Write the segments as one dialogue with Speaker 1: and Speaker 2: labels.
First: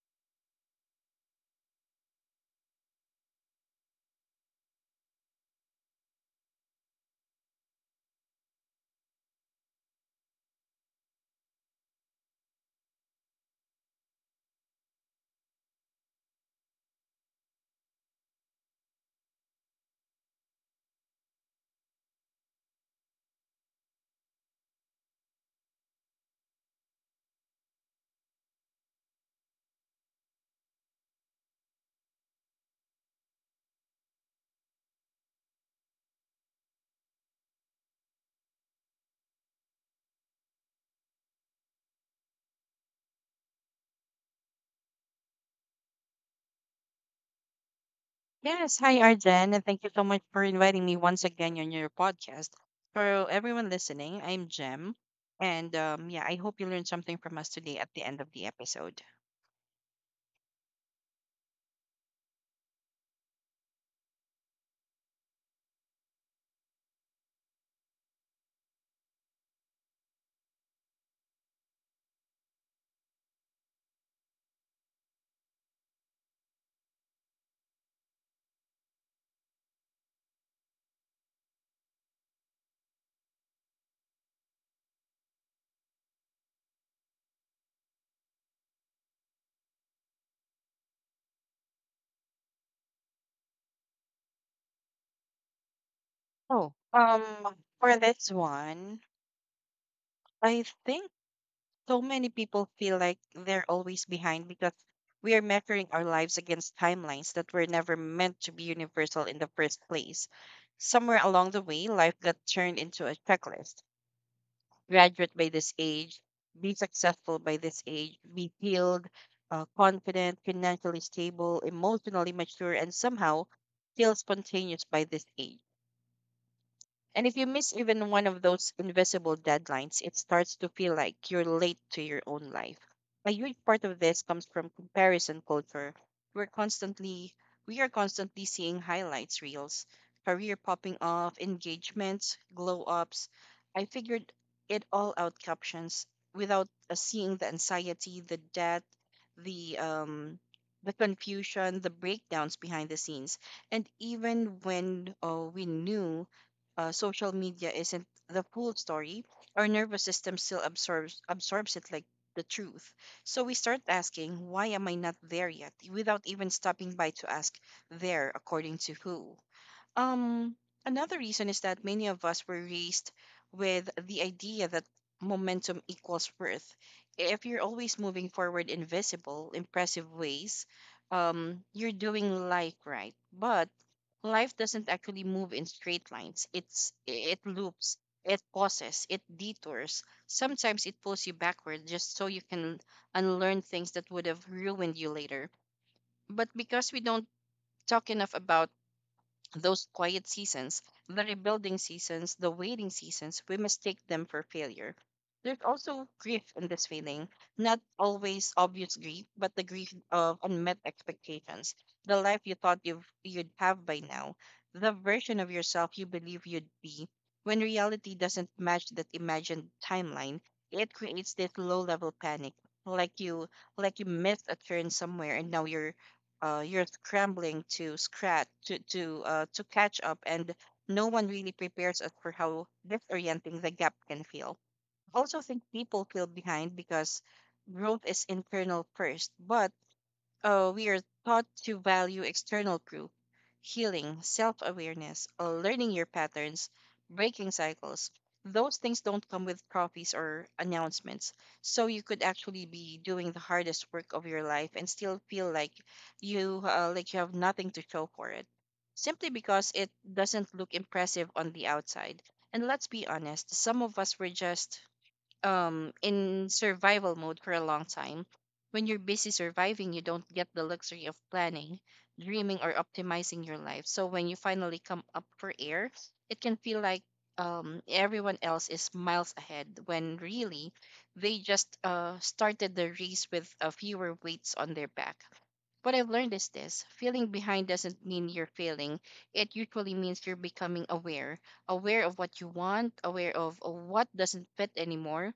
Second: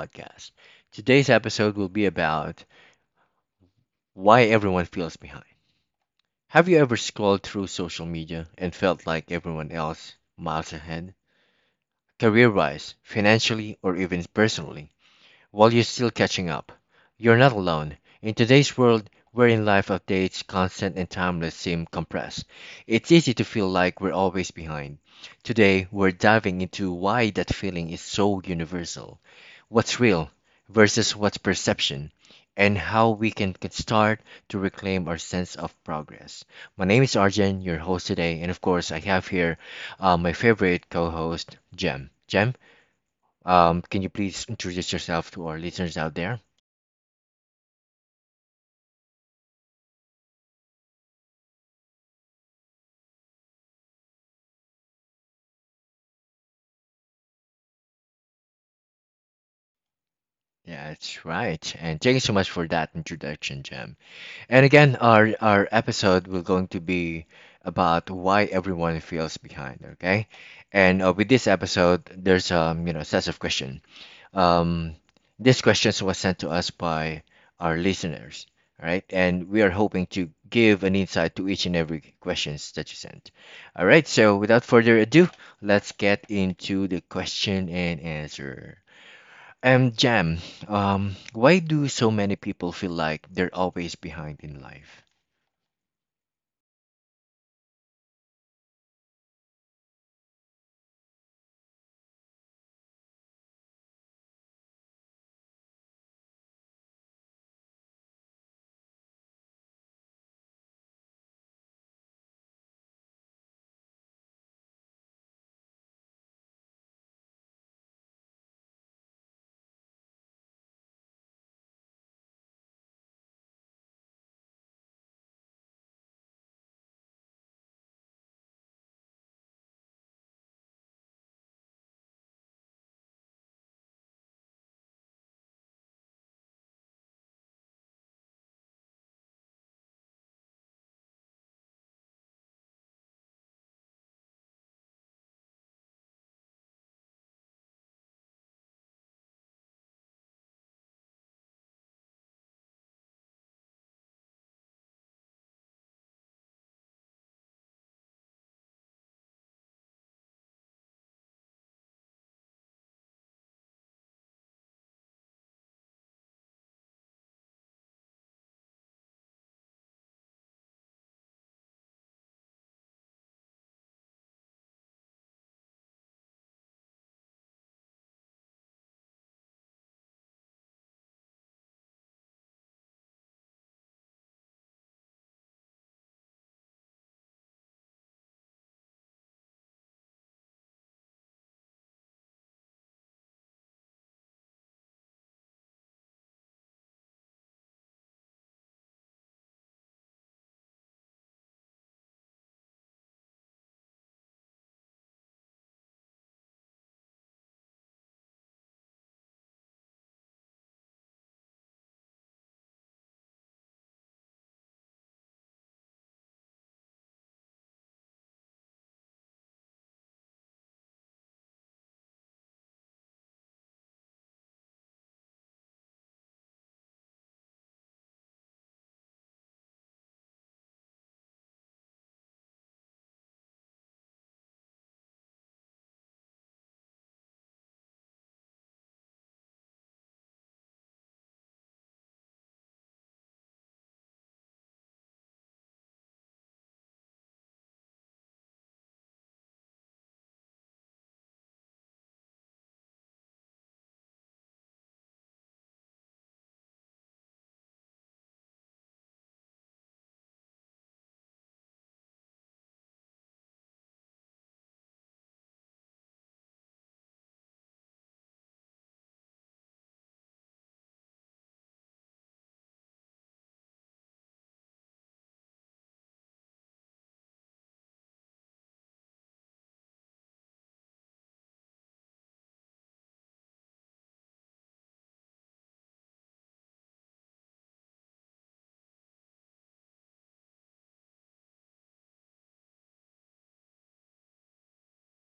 Speaker 1: podcast. Today's episode will be about why everyone feels behind. Have you ever scrolled through social media and felt like everyone else miles ahead, career wise, financially, or even personally, while you're still catching up? You're not alone. In today's world, wherein life updates, constant and timeless, seem compressed, it's easy to feel like we're always behind. Today, we're diving into why that feeling is so universal, what's real versus what's perception, and how we can start to reclaim our sense of progress. My name is Arjen, your host today, and of course, I have here my favorite co host, Jem. Jem, can you please introduce yourself to our listeners out there?
Speaker 2: Yes, hi Arjen, and thank you so much for inviting me once again on your podcast. For everyone listening, I'm Jem, and yeah, I hope you learned something from us today at the end of the episode.
Speaker 1: Yeah, that's right. And thank you so much for that introduction, Jam. And again, our episode will going to be about why everyone feels behind. Okay, and with this episode, there's sets of question. Um, this question was sent to us by our listeners, all right? And we are hoping to give an insight to each and every questions that you sent. All right, so without further ado, let's get into the question and answer. Jam, why do so many people feel like they're always behind in life?
Speaker 2: Oh, um, for this one, I think so many people feel like they're always behind because we are measuring our lives against timelines that were never meant to be universal in the first place. Somewhere along the way, life got turned into a checklist. Graduate by this age, be successful by this age, be healed, confident, financially stable, emotionally mature, and somehow still spontaneous by this age. And if you miss even one of those invisible deadlines, it starts to feel like you're late to your own life. A huge part of this comes from comparison culture. We're constantly we are constantly seeing highlights reels, career popping off, engagements, glow ups. I figured it all out captions without seeing the anxiety, the debt, the the confusion, the breakdowns behind the scenes. And even when we knew social media isn't the full story, our nervous system still absorbs it like the truth. So we start asking, why am I not there yet? Without even stopping by to ask, there according to who? Um, Another reason is that many of us were raised with the idea that momentum equals worth. If you're always moving forward in visible, impressive ways, you're doing life right. But life doesn't actually move in straight lines. It loops, it pauses, it detours. Sometimes it pulls you backward just so you can unlearn things that would have ruined you later. But because we don't talk enough about those quiet seasons, the rebuilding seasons, the waiting seasons, we mistake them for failure. There's also grief in this feeling, not always obvious grief, but the grief of unmet expectations, the life you'd have by now, the version of yourself you believe you'd be. When reality doesn't match that imagined timeline, it creates this low level panic, like you like you missed a turn somewhere and now you're scrambling to scratch to catch up, and no one really prepares us for how disorienting the gap can feel. I also think people feel behind because growth is internal first, but Oh, we are taught to value external proof, healing, self awareness, learning your patterns, breaking cycles. Those things don't come with trophies or announcements. So you could actually be doing the hardest work of your life and still feel like you have nothing to show for it, simply because it doesn't look impressive on the outside. And let's be honest, some of us were just in survival mode for a long time. When you're busy surviving, you don't get the luxury of planning, dreaming, or optimizing your life. So when you finally come up for air, it can feel like everyone else is miles ahead when really they just started the race with fewer weights on their back. What I've learned is this feeling behind doesn't mean you're failing, it usually means you're becoming aware of what you want, aware of what doesn't fit anymore,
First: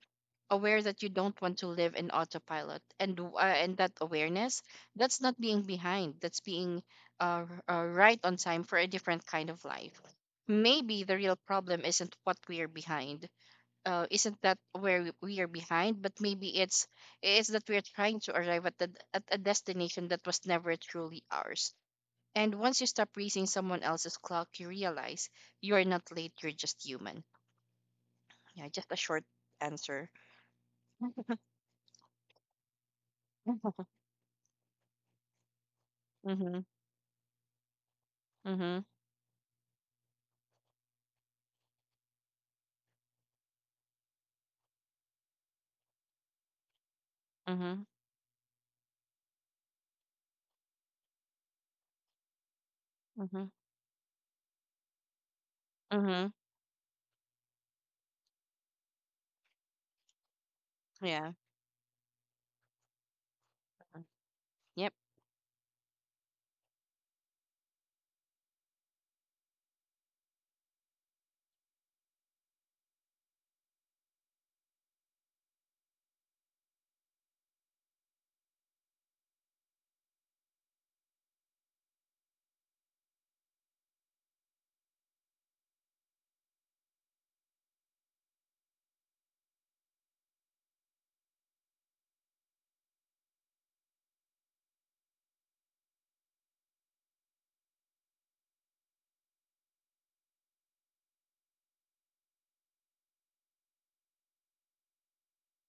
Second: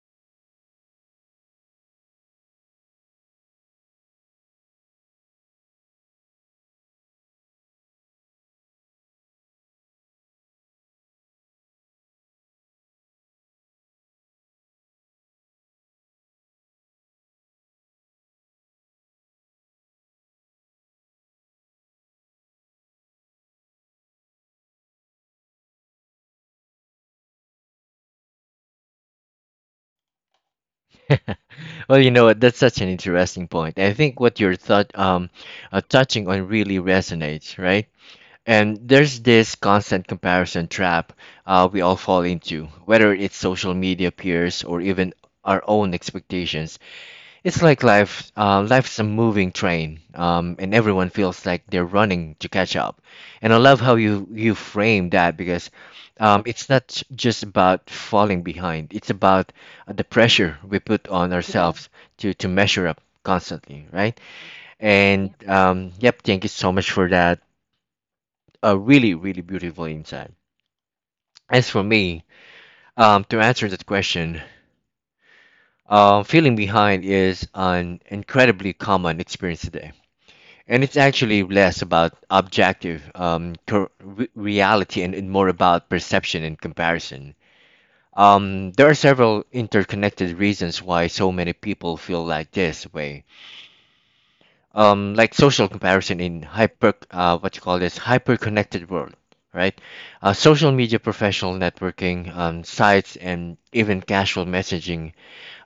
Speaker 2: aware that you don't want to live in autopilot, and that awareness, that's not being behind, that's being right on time for a different kind of life. Maybe the real problem isn't what we are behind isn't that where we are behind, but maybe it's that we're trying to arrive at, at a destination that was never truly ours. And once you stop racing someone else's clock, you realize you are not late, you're just human. Yeah, just a short answer.
Speaker 1: Well, you know what? That's such an interesting point. I think what you're thought touching on
Speaker 2: hmm.
Speaker 1: really resonates, right? And
Speaker 2: Hmm.
Speaker 1: there's this constant comparison trap we all fall into, whether it's social media peers or even our own expectations. It's like
Speaker 2: Mhm.
Speaker 1: life, life's a moving train, and everyone feels like they're running to catch up.
Speaker 2: Mhm.
Speaker 1: And I love how you frame that because
Speaker 2: Mhm.
Speaker 1: it's not just about falling behind. It's about the pressure we put on
Speaker 2: Yeah.
Speaker 1: ourselves to measure up constantly,
Speaker 2: Mm.
Speaker 1: right?
Speaker 2: Yep.
Speaker 1: And yep. Thank you so much for that really, really beautiful inside. As for me, to answer that question, feeling behind is an incredibly common experience today. And it's actually less about objective reality, and more about perception and comparison. There are several interconnected reasons why so many people feel like this way, like social comparison in hyper what you call this hyper connected world, right? Social media, professional networking sites, and even casual messaging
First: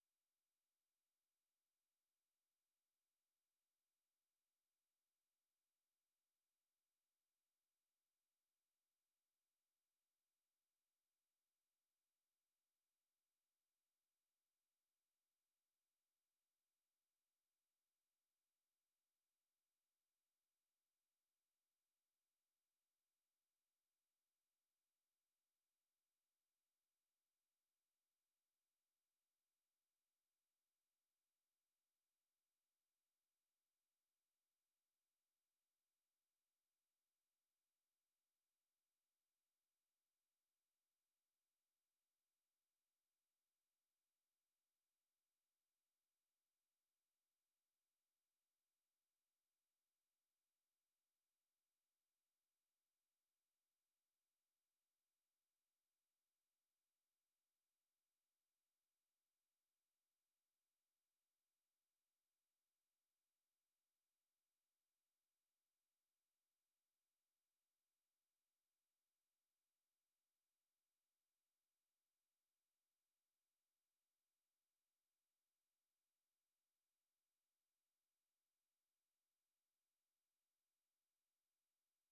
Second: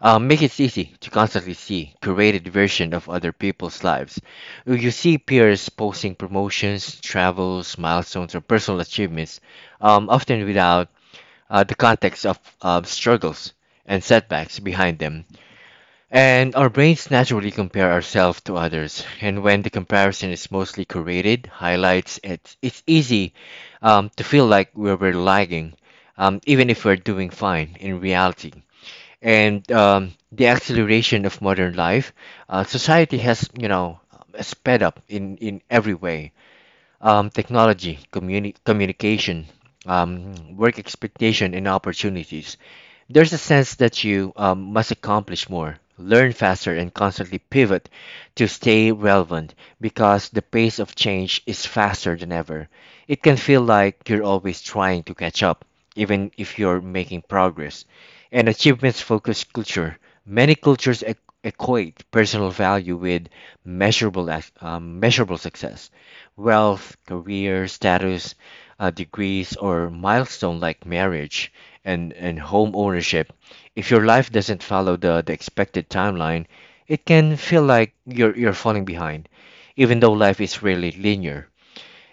Speaker 1: make it easy to constantly see curated version of other people's lives. You see peers posting promotions, travels, milestones, or personal achievements, often without the context of struggles and setbacks behind them. And our brains naturally compare ourselves to others. And when the comparison is mostly curated highlights, it's easy, to feel like we're lagging, even if we're doing fine in reality. And the acceleration of modern life, society has, you know, sped up in every way, technology, communication, work expectation, and opportunities. There's a sense that you must accomplish more, learn faster, and constantly pivot to stay relevant because the pace of change is faster than ever. It can feel like you're always trying to catch up, even if you're making progress. And achievements focused culture. Many cultures equate personal value with measurable success, wealth, career, status, degrees, or milestone like marriage and home ownership. If your life doesn't follow the expected timeline, it can feel like you're falling behind, even though life is rarely linear.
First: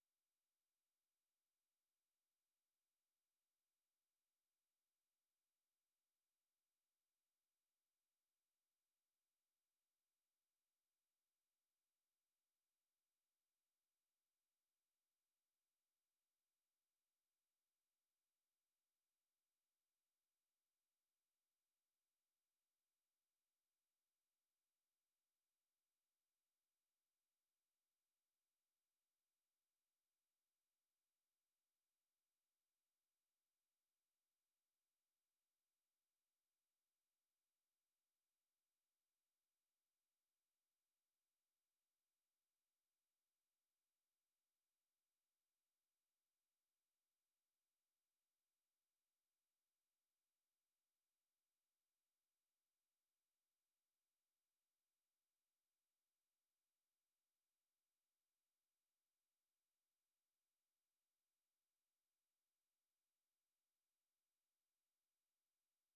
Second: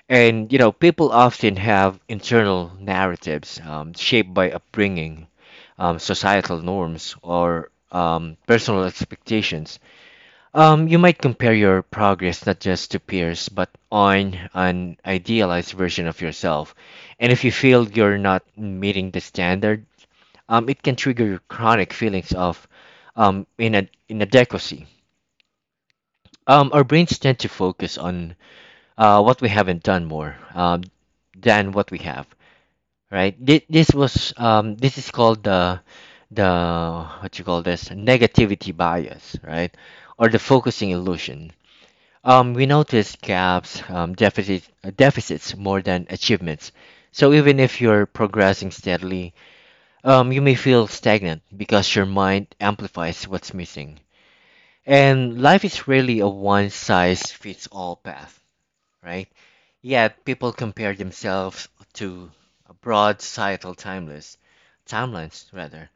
Speaker 1: And you know, people often have internal narratives shaped by upbringing, societal norms, or personal expectations. You might compare your progress not just to peers, but on an idealized version of yourself. And if you feel you're not meeting the standard, it can trigger chronic feelings of inadequacy. Our brains tend to focus on what we haven't done more, than what we have, right? This was this is called the what you call this negativity bias, right? Or the focusing illusion. We notice gaps, deficits, deficits more than achievements. So even if you're progressing steadily, you may feel stagnant because your mind amplifies what's missing. And life is really a one-size-fits-all path, right? Yet people compare themselves to a broad societal timeless timelines rather.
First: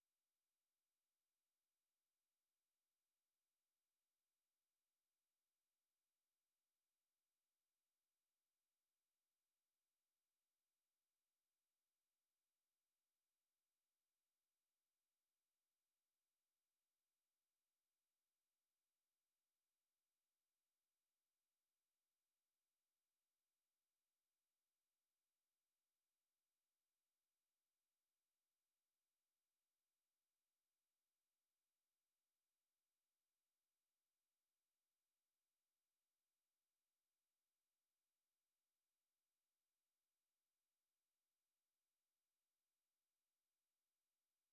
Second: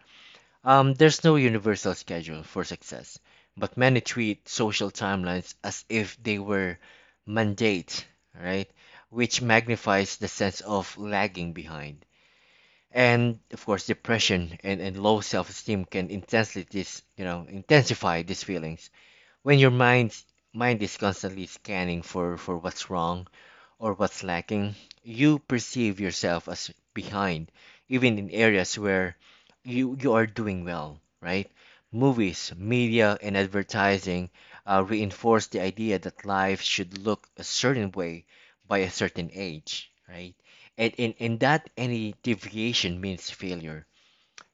Speaker 1: There's no universal schedule for success, but many treat social timelines as if they were mandate, right? Which magnifies the sense of lagging behind. And of course, depression and low self-esteem can intensely this, you know, intensify these feelings. When your mind is constantly scanning for what's wrong, or what's lacking, you perceive yourself as behind, even in areas where you are doing well, right? Movies, media, and advertising reinforce the idea that life should look a certain way by a certain age, right? And that any deviation means failure.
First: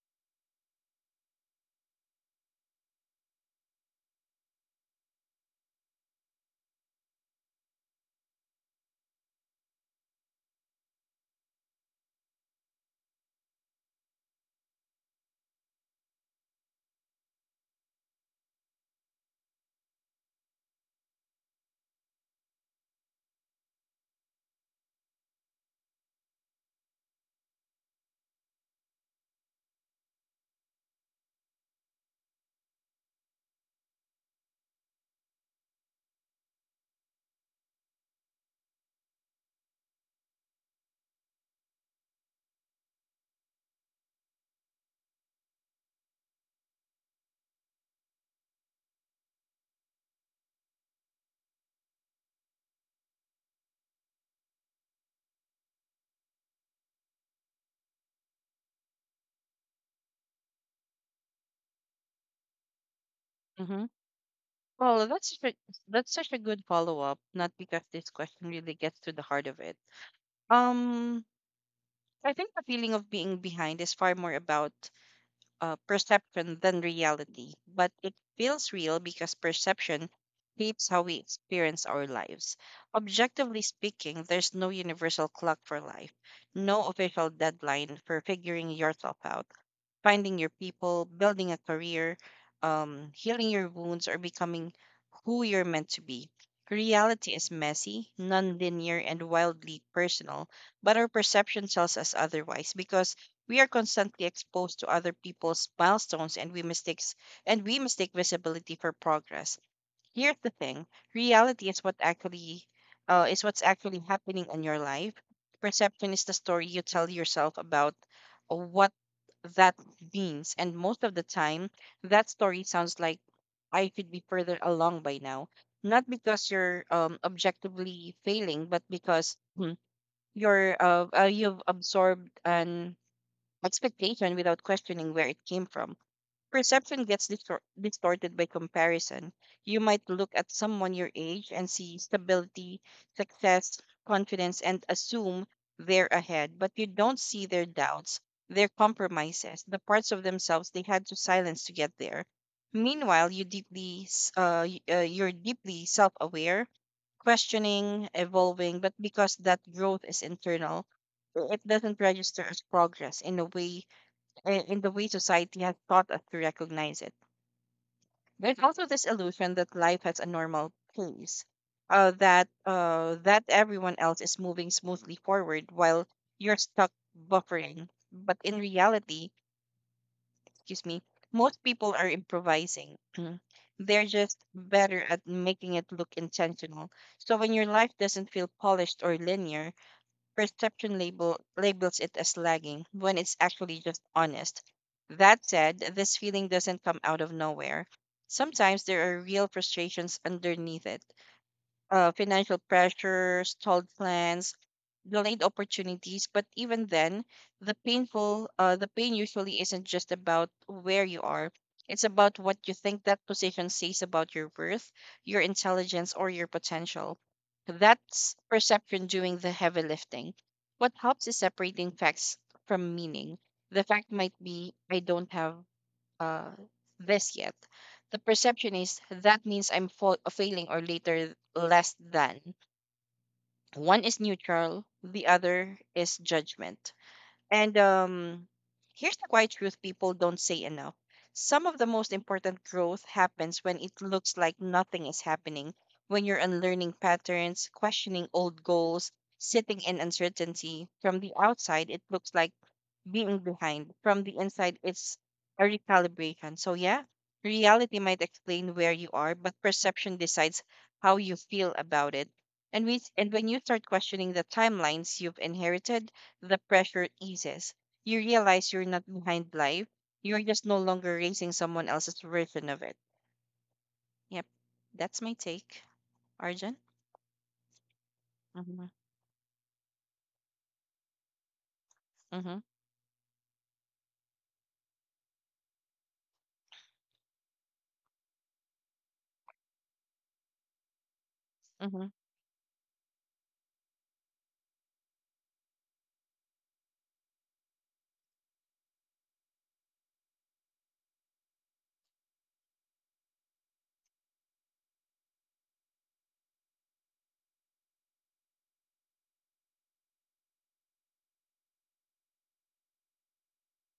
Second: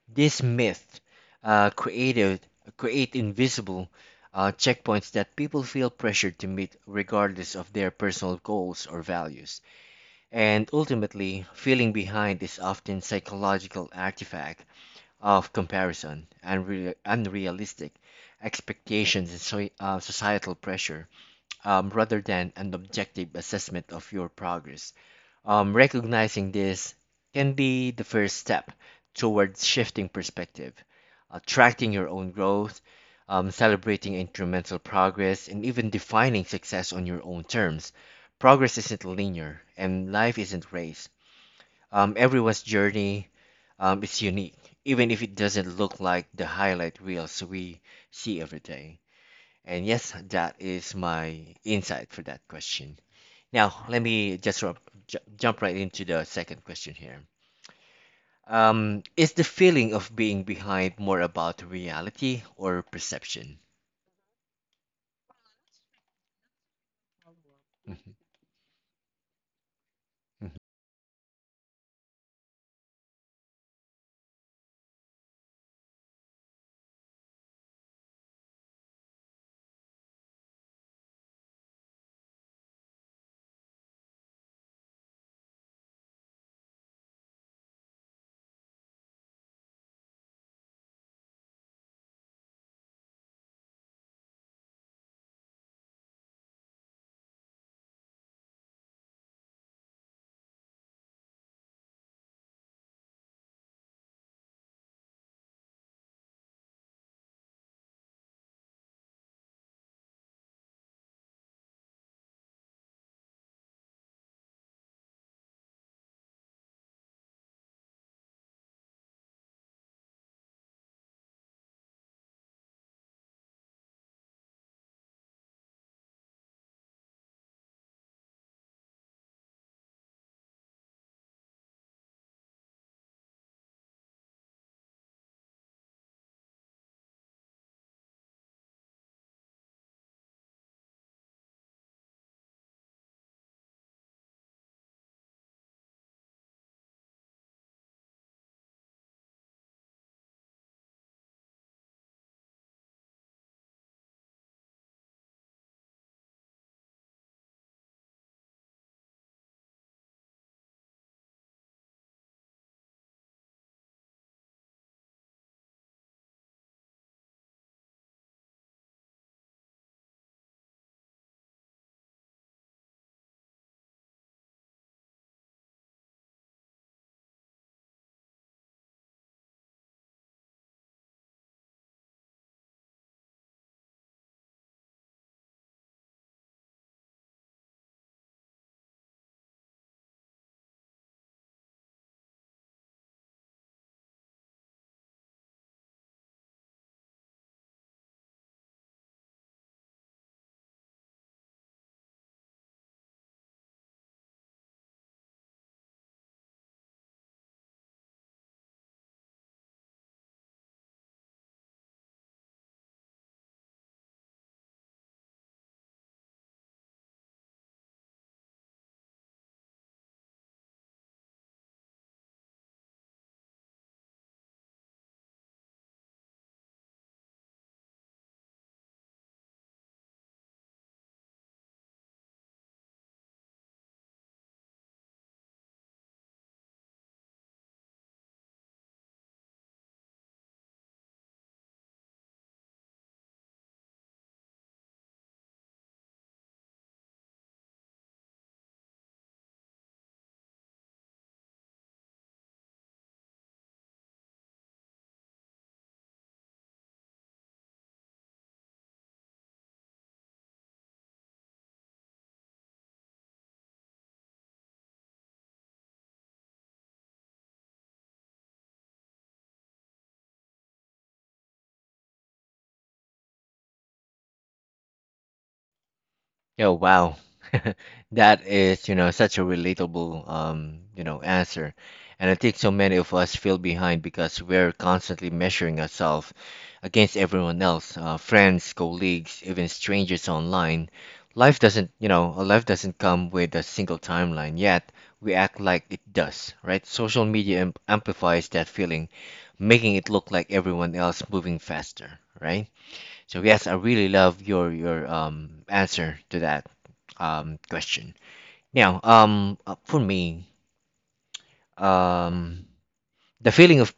Speaker 1: This myth uh, created create invisible checkpoints that people feel pressured to meet regardless of their personal goals or values. And ultimately, feeling behind is often psychological artifact of comparison, unrealistic expectations, and societal pressure, rather than an objective assessment of your progress. Recognizing this can be the first step towards shifting perspective, attracting your own growth, celebrating incremental progress, and even defining success on your own terms. Progress isn't linear, and life isn't race. Everyone's journey is unique, even if it doesn't look like the highlight reels we see every day. And yes, that is my insight for that question. Now, let me just jump right into the second question here. Is the feeling of being behind more about reality or perception?
Speaker 2: Mhm. Well, that's such a- that's such a good follow up. Not because this question really gets to the heart of it. Um, I think the feeling of being behind is far more about perception than reality, but it feels real because perception shapes how we experience our lives. Objectively speaking, there's no universal clock for life, no official deadline for figuring yourself out, finding your people, building a career, healing your wounds, or becoming who you're meant to be. Reality is messy, non linear, and wildly personal, but our perception tells us otherwise because we are constantly exposed to other people's milestones, and we mistake visibility for progress. Here's the thing. Reality is what actually is what's actually happening in your life. Perception is the story you tell yourself about what that means. And most of the time, that story sounds like, I should be further along by now. Not because you're objectively failing, but because you've absorbed an expectation without questioning where it came from. Perception gets distorted by comparison. You might look at someone your age and see stability, success, confidence, and assume they're ahead, but you don't see their doubts, their compromises, the parts of themselves they had to silence to get there. Meanwhile, you're deeply self-aware, questioning, evolving, but because that growth is internal, it doesn't register as progress in the way society has taught us to recognize it. There's also this illusion that life has a normal pace, that everyone else is moving smoothly forward while you're stuck buffering. But in reality, excuse me, most people are improvising. They're just better at making it look intentional. So when your life doesn't feel polished or linear, perception labels it as lagging when it's actually just honest. That said, this feeling doesn't come out of nowhere. Sometimes there are real frustrations underneath it. Financial pressure, stalled plans, delayed opportunities, but even then, the pain usually isn't just about where you are. It's about what you think that position says about your worth, your intelligence, or your potential. That's perception doing the heavy lifting. What helps is separating facts from meaning. The fact might be, I don't have uh, this yet. The perception is that means I'm failing or later less than. One is neutral, the other is judgment. And here's the quiet truth people don't say enough. Some of the most important growth happens when it looks like nothing is happening, when you're unlearning patterns, questioning old goals, sitting in uncertainty. From the outside, it looks like being behind. From the inside, it's a recalibration. So, yeah, reality might explain where you are, but perception decides how you feel about it. And, and when you start questioning the timelines you've inherited, the pressure eases. You realize you're not behind life. You're just no longer racing someone else's version of it. Yep. That's my take,
Speaker 1: Oh
Speaker 2: Arjun.
Speaker 1: wow. That
Speaker 2: Mm-hmm.
Speaker 1: is, you know, such a relatable you know, answer. And I think
Speaker 2: Mm-hmm.
Speaker 1: so many of us feel behind because we're constantly measuring ourselves against everyone else, friends, colleagues, even strangers online. Life doesn't,
Speaker 2: Mm-hmm.
Speaker 1: you know, life doesn't come with a single timeline, yet we act like it does, right? Social media am amplifies that feeling, making it look like everyone else moving faster, right? So yes, I really love your answer to that question. Now, for me, um the feeling of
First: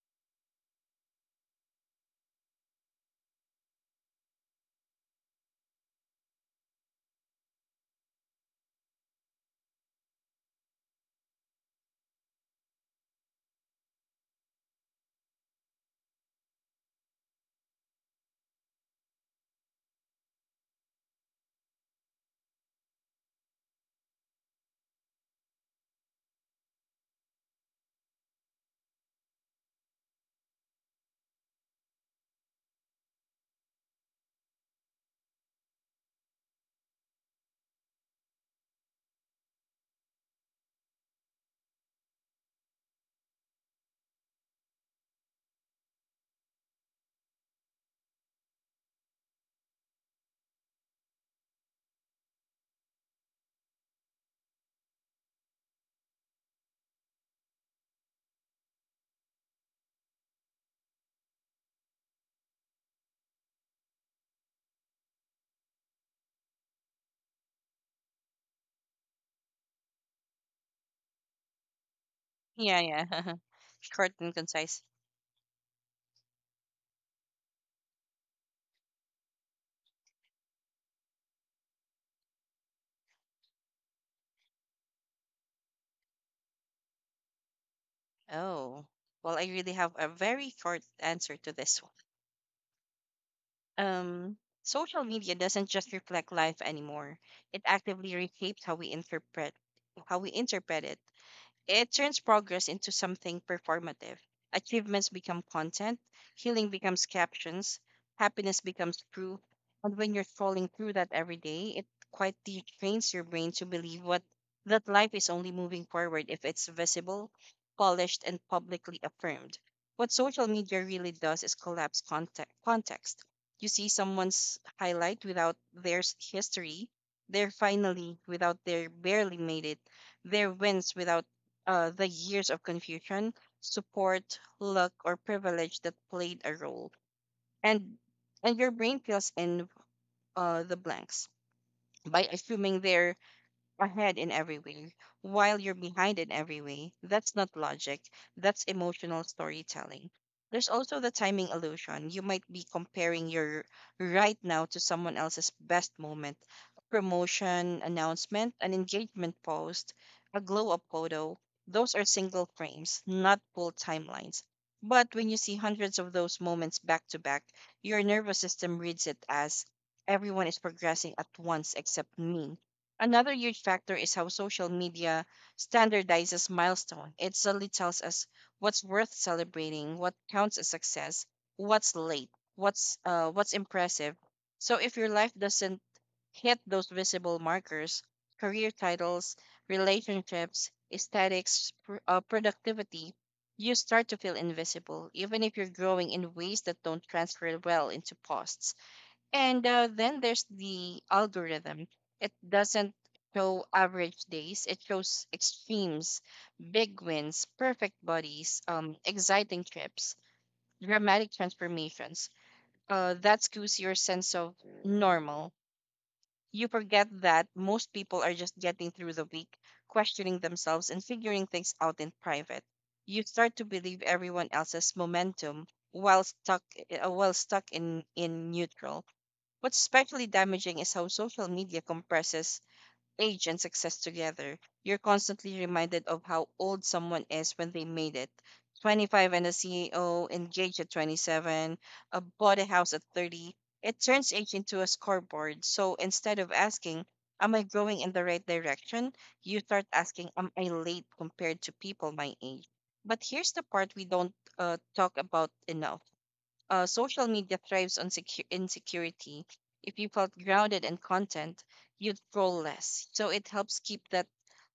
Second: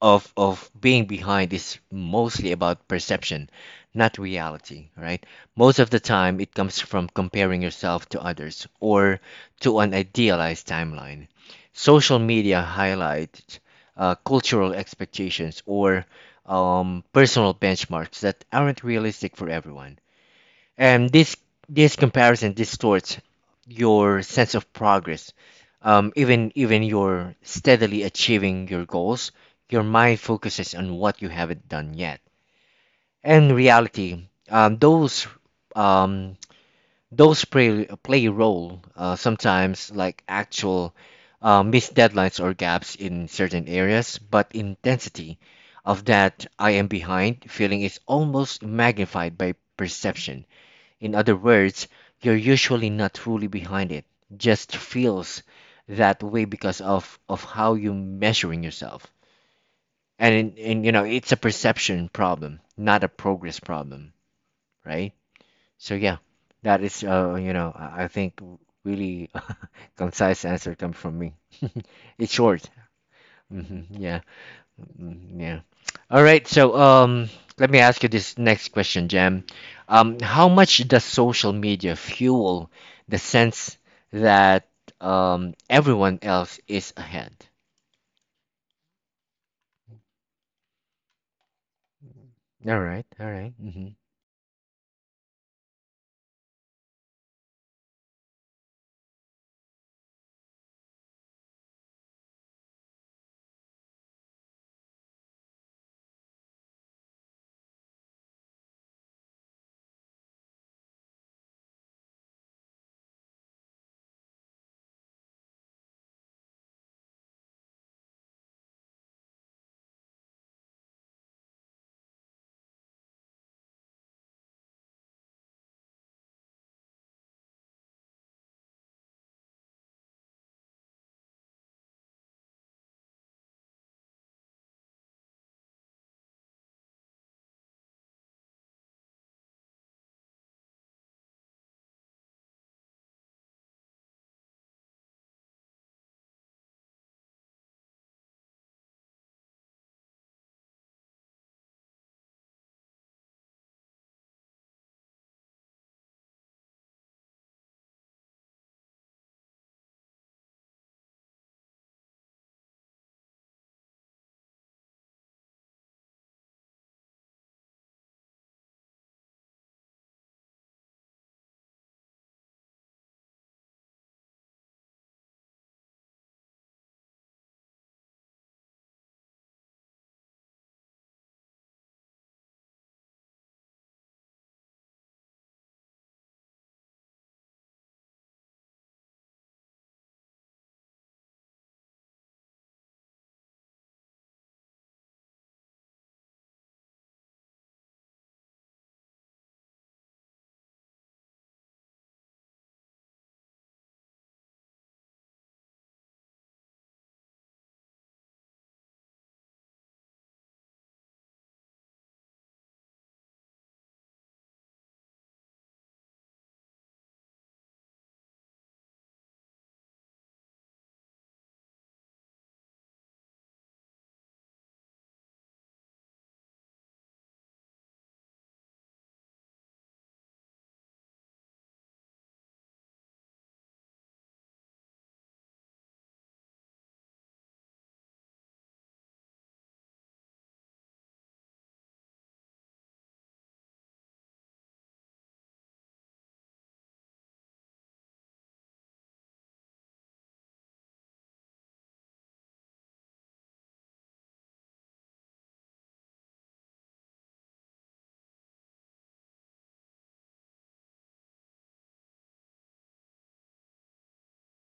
Speaker 1: of being behind is mostly about perception, not reality, right? Most of the time it comes from comparing yourself to others or to an idealized timeline. Social media highlights, cultural expectations, or personal benchmarks that aren't realistic for everyone. And this comparison distorts your sense of progress. Even you're steadily achieving your goals, your mind focuses on what you haven't done yet. In reality, um, those play a role sometimes like actual missed deadlines or gaps in certain areas, but intensity of that I am behind feeling is almost magnified by perception. In other words, you're usually not truly behind it, just feels that way because of how you're measuring yourself. You know, it's a perception problem, not a progress problem, right? So, yeah, that is, you know, I think really concise answer comes from me. It's short.
Speaker 2: Yeah, yeah.
Speaker 1: Hmm,
Speaker 2: Short
Speaker 1: yeah.
Speaker 2: and concise.
Speaker 1: Mm, yeah. All right. So, let me ask you this next question, Jam. How much does social media fuel the sense that everyone else is ahead?
Speaker 2: Oh, well, I really have a very short answer to this one.
Speaker 1: All right. All right. Mm-hmm.
Speaker 2: Um, Social media doesn't just reflect life anymore. It actively reshapes how we interpret it. It turns progress into something performative. Achievements become content, healing becomes captions, happiness becomes proof. And when you're scrolling through that every day, it quietly trains your brain to believe what that life is only moving forward if it's visible, polished, and publicly affirmed. What social media really does is collapse context. You see someone's highlight without their history, their finally without their barely made it, their wins without the years of confusion, support, luck, or privilege that played a role, and and your brain fills in the blanks by assuming they're ahead in every way while you're behind in every way. That's not logic, that's emotional storytelling. There's also the timing illusion. You might be comparing your right now to someone else's best moment, promotion, announcement, an engagement post, a glow up photo. Those are single frames, not full timelines. But when you see hundreds of those moments back to back, your nervous system reads it as, everyone is progressing at once except me. Another huge factor is how social media standardizes milestone. It suddenly tells us what's worth celebrating, what counts as success, what's late, what's impressive. So if your life doesn't hit those visible markers, career titles, relationships, aesthetics, productivity, you start to feel invisible, even if you're growing in ways that don't transfer well into posts. And then there's the algorithm. It doesn't show average days, it shows extremes, big wins, perfect bodies, exciting trips, dramatic transformations. That skews your sense of normal. You forget that most people are just getting through the week, questioning themselves and figuring things out in private. You start to believe everyone else's momentum while stuck while stuck in neutral. What's especially damaging is how social media compresses age and success together. You're constantly reminded of how old someone is when they made it. 25 and a CEO, engaged at 27, bought a house at 30. It turns age into a scoreboard. So instead of asking, am I going in the right direction? You start asking, am I late compared to people my age? But here's the part we don't talk about enough. Social media thrives on insecurity. If you felt grounded and content, you'd scroll less. So it helps keep that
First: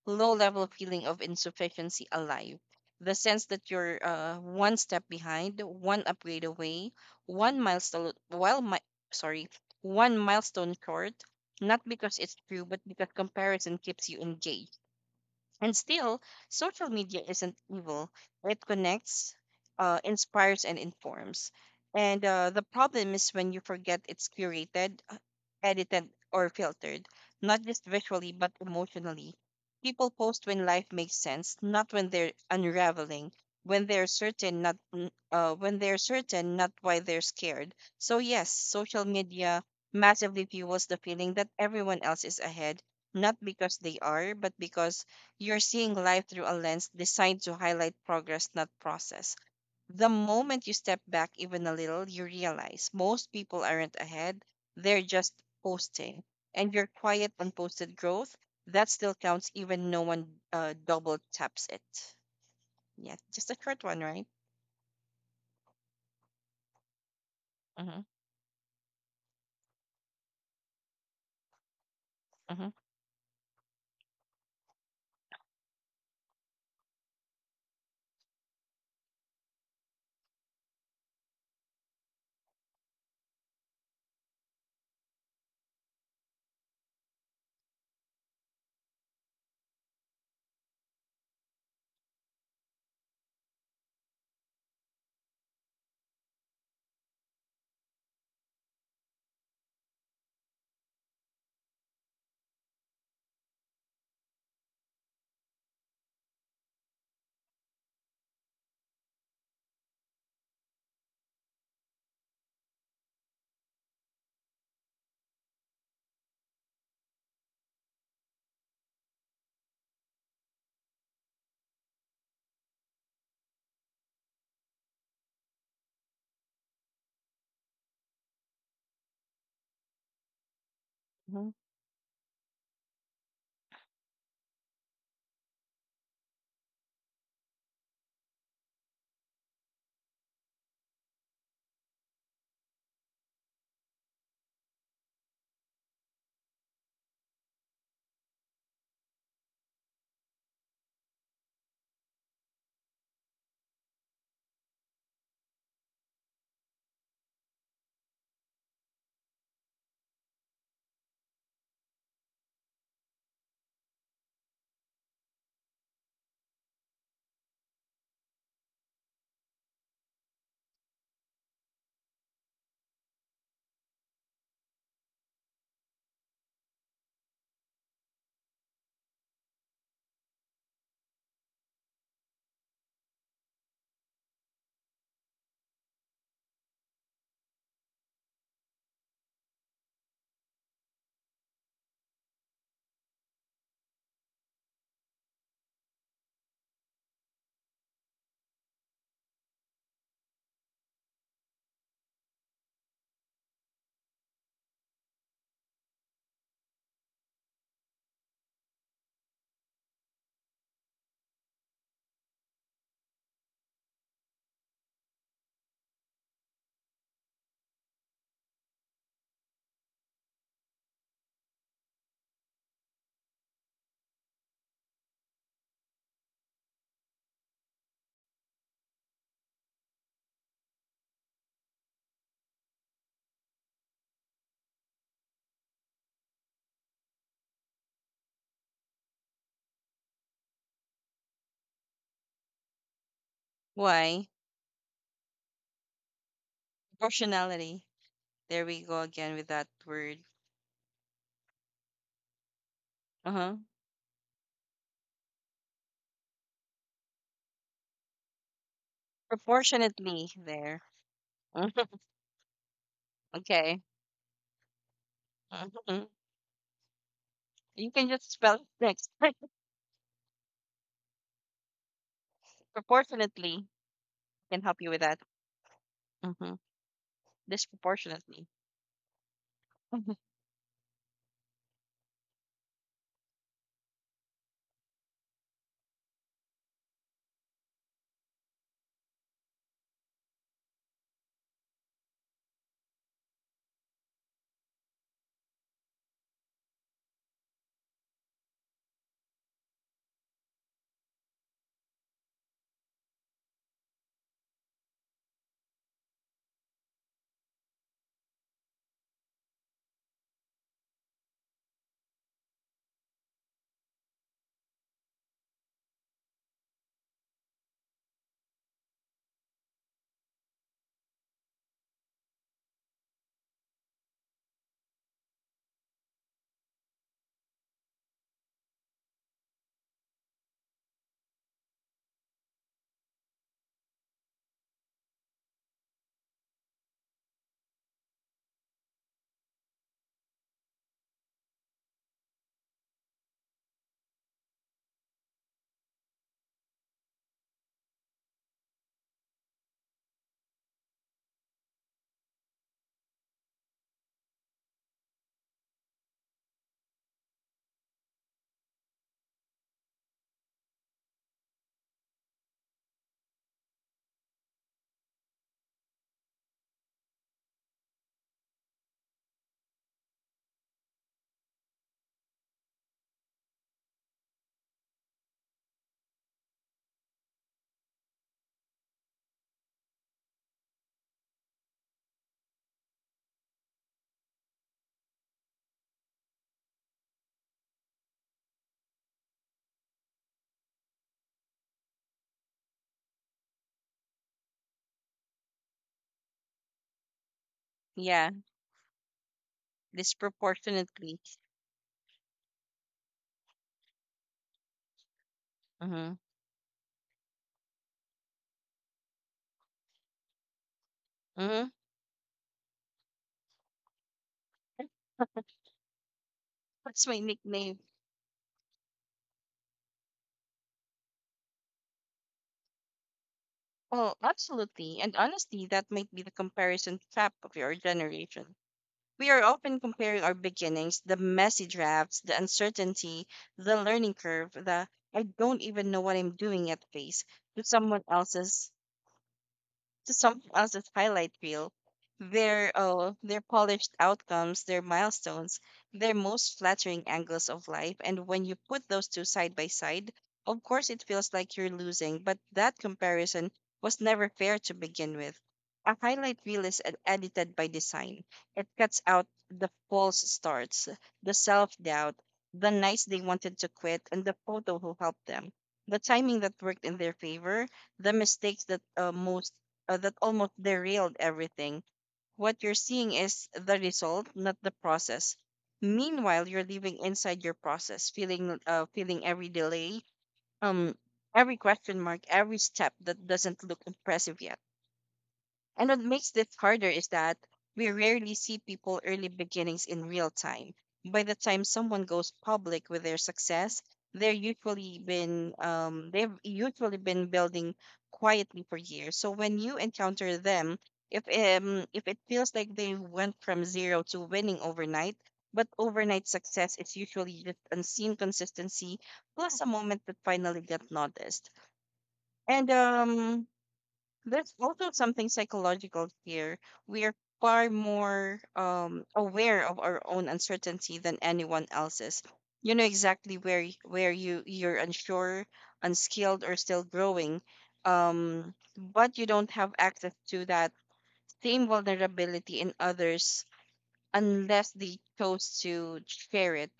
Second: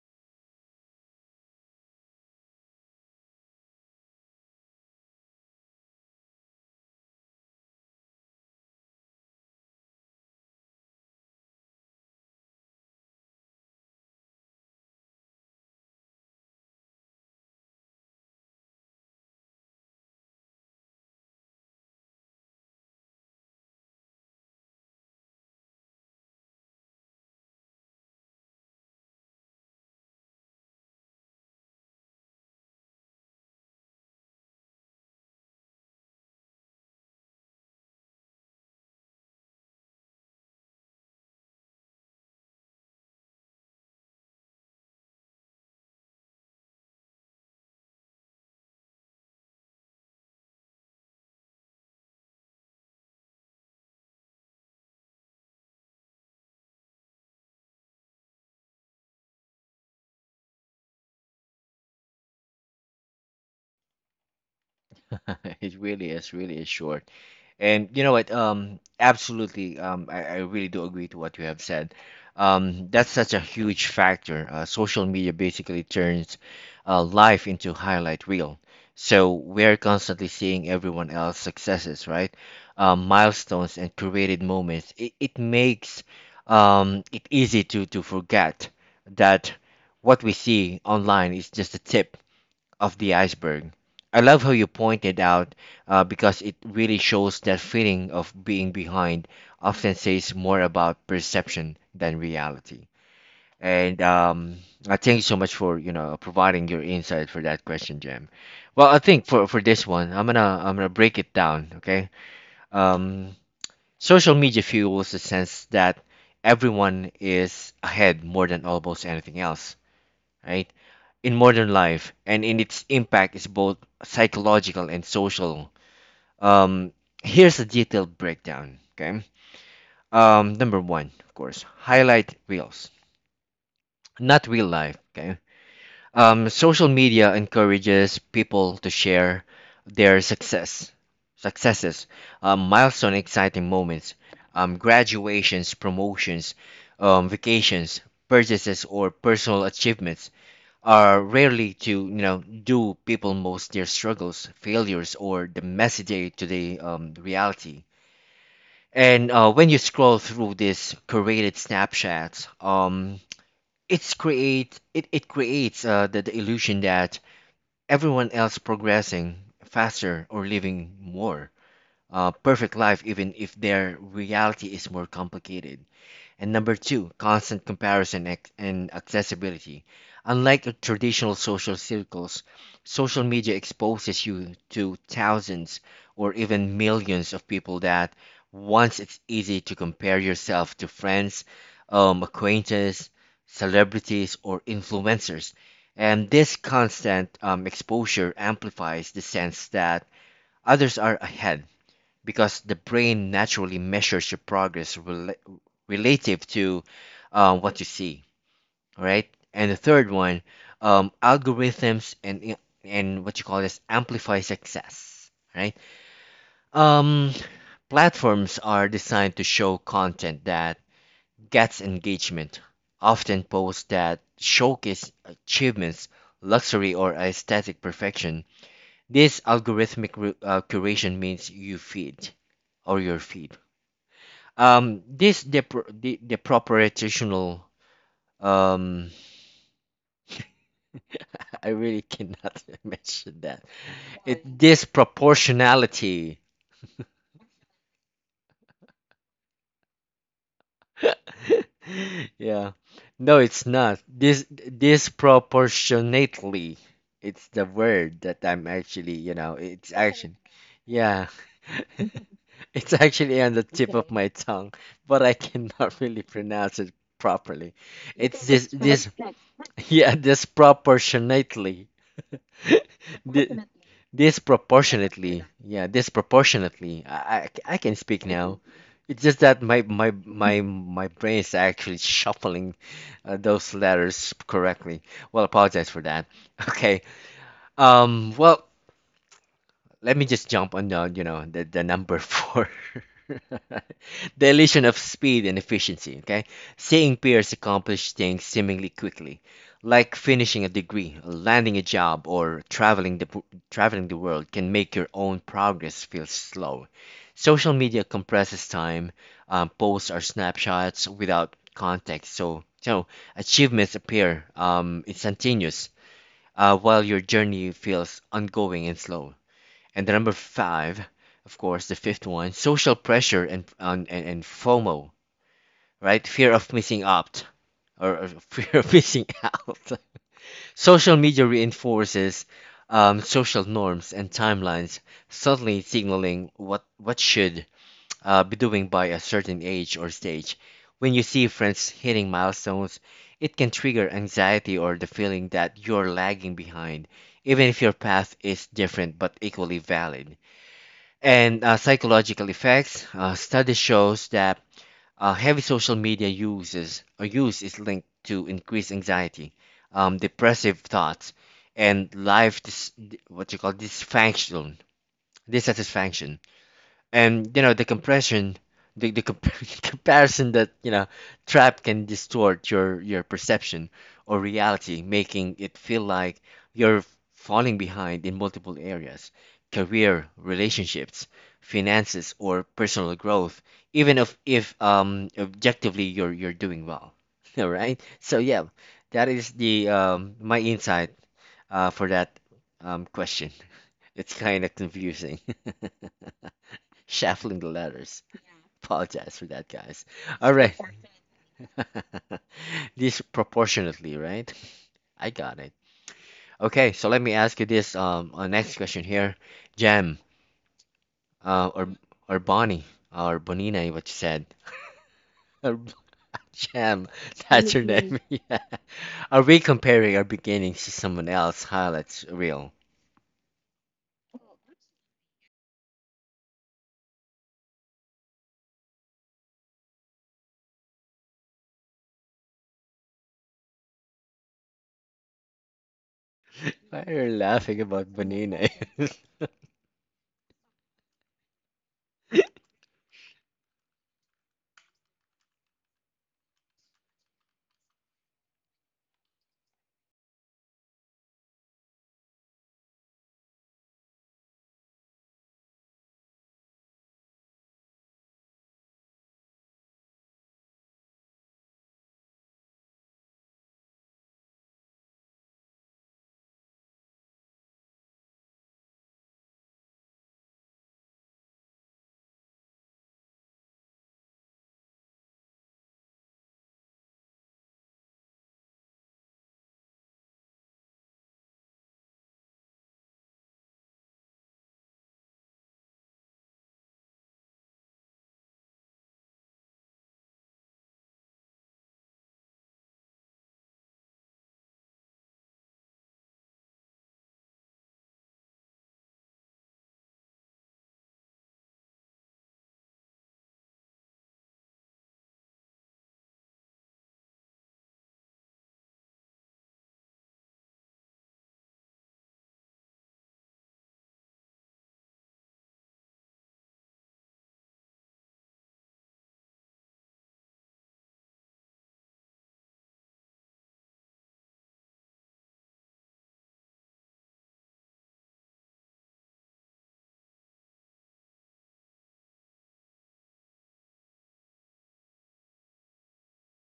Speaker 2: low level feeling of insufficiency alive. The sense that you're one step behind, one upgrade away, one milestone, well, my, sorry, one milestone short, not because it's true, but because comparison keeps you engaged. And still, social media isn't evil. It connects, inspires, and informs. And the problem is when you forget it's curated, edited, or filtered, not just visually, but emotionally. People post when life makes sense, not when they're unraveling, when they're certain, not n- when they're certain, not why they're scared. So yes, social media massively fuels the feeling that everyone else is ahead, not because they are, but because you're seeing life through a lens designed to highlight progress, not process. The moment you step back even a little, you realize most people aren't ahead, they're just posting. And your quiet, unposted growth, that still counts even no one double taps it. Yeah, just a short one, right?
Speaker 1: It really is short. And
Speaker 2: Mm-hmm,
Speaker 1: you know what? Absolutely. I really do agree to what you have said.
Speaker 2: mm-hmm,
Speaker 1: That's such a huge factor. Social media basically turns life into highlight reel. So we're constantly seeing everyone else's successes, right? Milestones and curated moments. It makes it easy to forget that what we see online is just a tip of the iceberg. I love how you pointed out because it really shows that feeling of being behind often says more about perception than reality. And I thank you so much for you know providing your insight for that question, Jam. Well, I think for this one, I'm gonna break it down. Okay. Um, social media fuels the sense that everyone is ahead more than almost anything else, right? In modern life and in its impact is both psychological and social. Um, here's a detailed breakdown. Okay. Number one, of
Speaker 2: mm-hmm.
Speaker 1: course, highlight reels, not real life. Okay. Social media encourages people to share their successes, milestone, exciting moments, graduations, promotions, vacations, purchases, or personal achievements. Are rarely to you know do people most their struggles, failures, or the messy day-to-day reality. And when you scroll through these curated snapshots, it it creates the illusion that everyone else progressing faster or living more perfect life, even if their reality is more complicated. And number two, constant comparison and accessibility. Unlike a traditional social circles, social media exposes you to thousands or even millions of people that once it's easy to compare yourself to friends, acquaintances, celebrities, or influencers. And this constant exposure amplifies the sense that others are ahead because the brain naturally measures your progress relative to what you see, right? And the third one, algorithms and what you call this amplify success, right? Um, Platforms are designed to show content that gets engagement, often posts that showcase achievements, luxury, or aesthetic perfection. This algorithmic curation means you feed or your feed, this depro- the proportional, um I really cannot mention that.
Speaker 2: Why?
Speaker 1: It disproportionality.
Speaker 2: Proportionality. There we go again with that word.
Speaker 1: Yeah. No,
Speaker 2: Uh-huh.
Speaker 1: it's not. This disproportionately. It's the word that I'm actually, you know, it's
Speaker 2: Proportionately
Speaker 1: actually
Speaker 2: there.
Speaker 1: yeah. It's actually on the
Speaker 2: Okay.
Speaker 1: tip of my tongue, but I cannot really pronounce it properly.
Speaker 2: You can just spell
Speaker 1: It's
Speaker 2: it
Speaker 1: this
Speaker 2: next
Speaker 1: this
Speaker 2: time.
Speaker 1: yeah, disproportionately. Di-
Speaker 2: Proportionately can help you with that.
Speaker 1: Disproportionately, yeah,
Speaker 2: Hmm.
Speaker 1: disproportionately. I can speak
Speaker 2: Disproportionately.
Speaker 1: now. It's just that my my my my brain is actually shuffling those letters correctly. Well, apologize for that. Okay. Well, let me just jump on the number four. The illusion of speed and efficiency, okay? Seeing peers accomplish things seemingly quickly, like finishing a degree, landing a job, or traveling the world can make your own progress feel slow. Social media compresses time. Posts are snapshots without context, so achievements appear instantaneous, while your journey feels ongoing and slow. And the number five, of course, the fifth one, social pressure and FOMO, right? Fear of missing out or fear of missing out. Social media reinforces social norms and timelines, subtly signaling what should be doing by a certain age or stage. When you see friends hitting milestones, it can trigger anxiety or the feeling that you're lagging behind, even if your path is different but equally valid. And psychological effects. Study shows that heavy social media uses or use is linked to increased anxiety, depressive thoughts, and life dis- what you call dysfunction, dissatisfaction. And you know, the compression, the, the comp- comparison that, you know, trap can distort your perception or reality, making it feel like you're falling behind in multiple areas: career, relationships, finances, or personal growth, even if objectively you're doing well. All right, so yeah, that is the my insight for that question. It's kind of confusing. Shuffling the
Speaker 2: Yeah,
Speaker 1: letters. Apologize for that, guys. All right.
Speaker 2: disproportionately.
Speaker 1: Disproportionately, right? I got it.
Speaker 2: Hmm.
Speaker 1: Okay, so let me ask you this. Next question here, Jam,
Speaker 2: Hmm.
Speaker 1: uh, or or Bonnie, or Bonina, what you said. Or
Speaker 2: That's
Speaker 1: Jam,
Speaker 2: my nickname.
Speaker 1: that's your name. Yeah. Are we comparing our beginnings to someone else? How that's real.
Speaker 2: Oh, absolutely. And honestly, that might be the comparison trap of your generation. We are often comparing our beginnings, the messy drafts, the uncertainty, the learning curve, the I don't even know what I'm doing at
Speaker 1: Why
Speaker 2: face
Speaker 1: are you
Speaker 2: to
Speaker 1: laughing
Speaker 2: someone
Speaker 1: about Bonina?
Speaker 2: else's highlight reel, their polished outcomes, their milestones, their most flattering angles of life. And when you put those two side by side, of course it feels like you're losing, but that comparison was never fair to begin with. A highlight reel is edited by design. It cuts out the false starts, the self doubt, the nights they wanted to quit, and the photo who helped them. The timing that worked in their favor, the mistakes that most that almost derailed everything. What you're seeing is the result, not the process. Meanwhile, you're living inside your process, feeling every delay, um, every question mark, every step that doesn't look impressive yet. And what makes this harder is that we rarely see people early beginnings in real time. By the time someone goes public with their success, they've usually been building quietly for years. So when you encounter them, if it feels like they went from zero to winning overnight, but overnight success is usually just unseen consistency plus a moment that finally got noticed. And there's also something psychological here. We are far more aware of our own uncertainty than anyone else's. You know exactly where you're unsure, unskilled, or still growing, but you don't have access to that same vulnerability in others unless they chose to share it.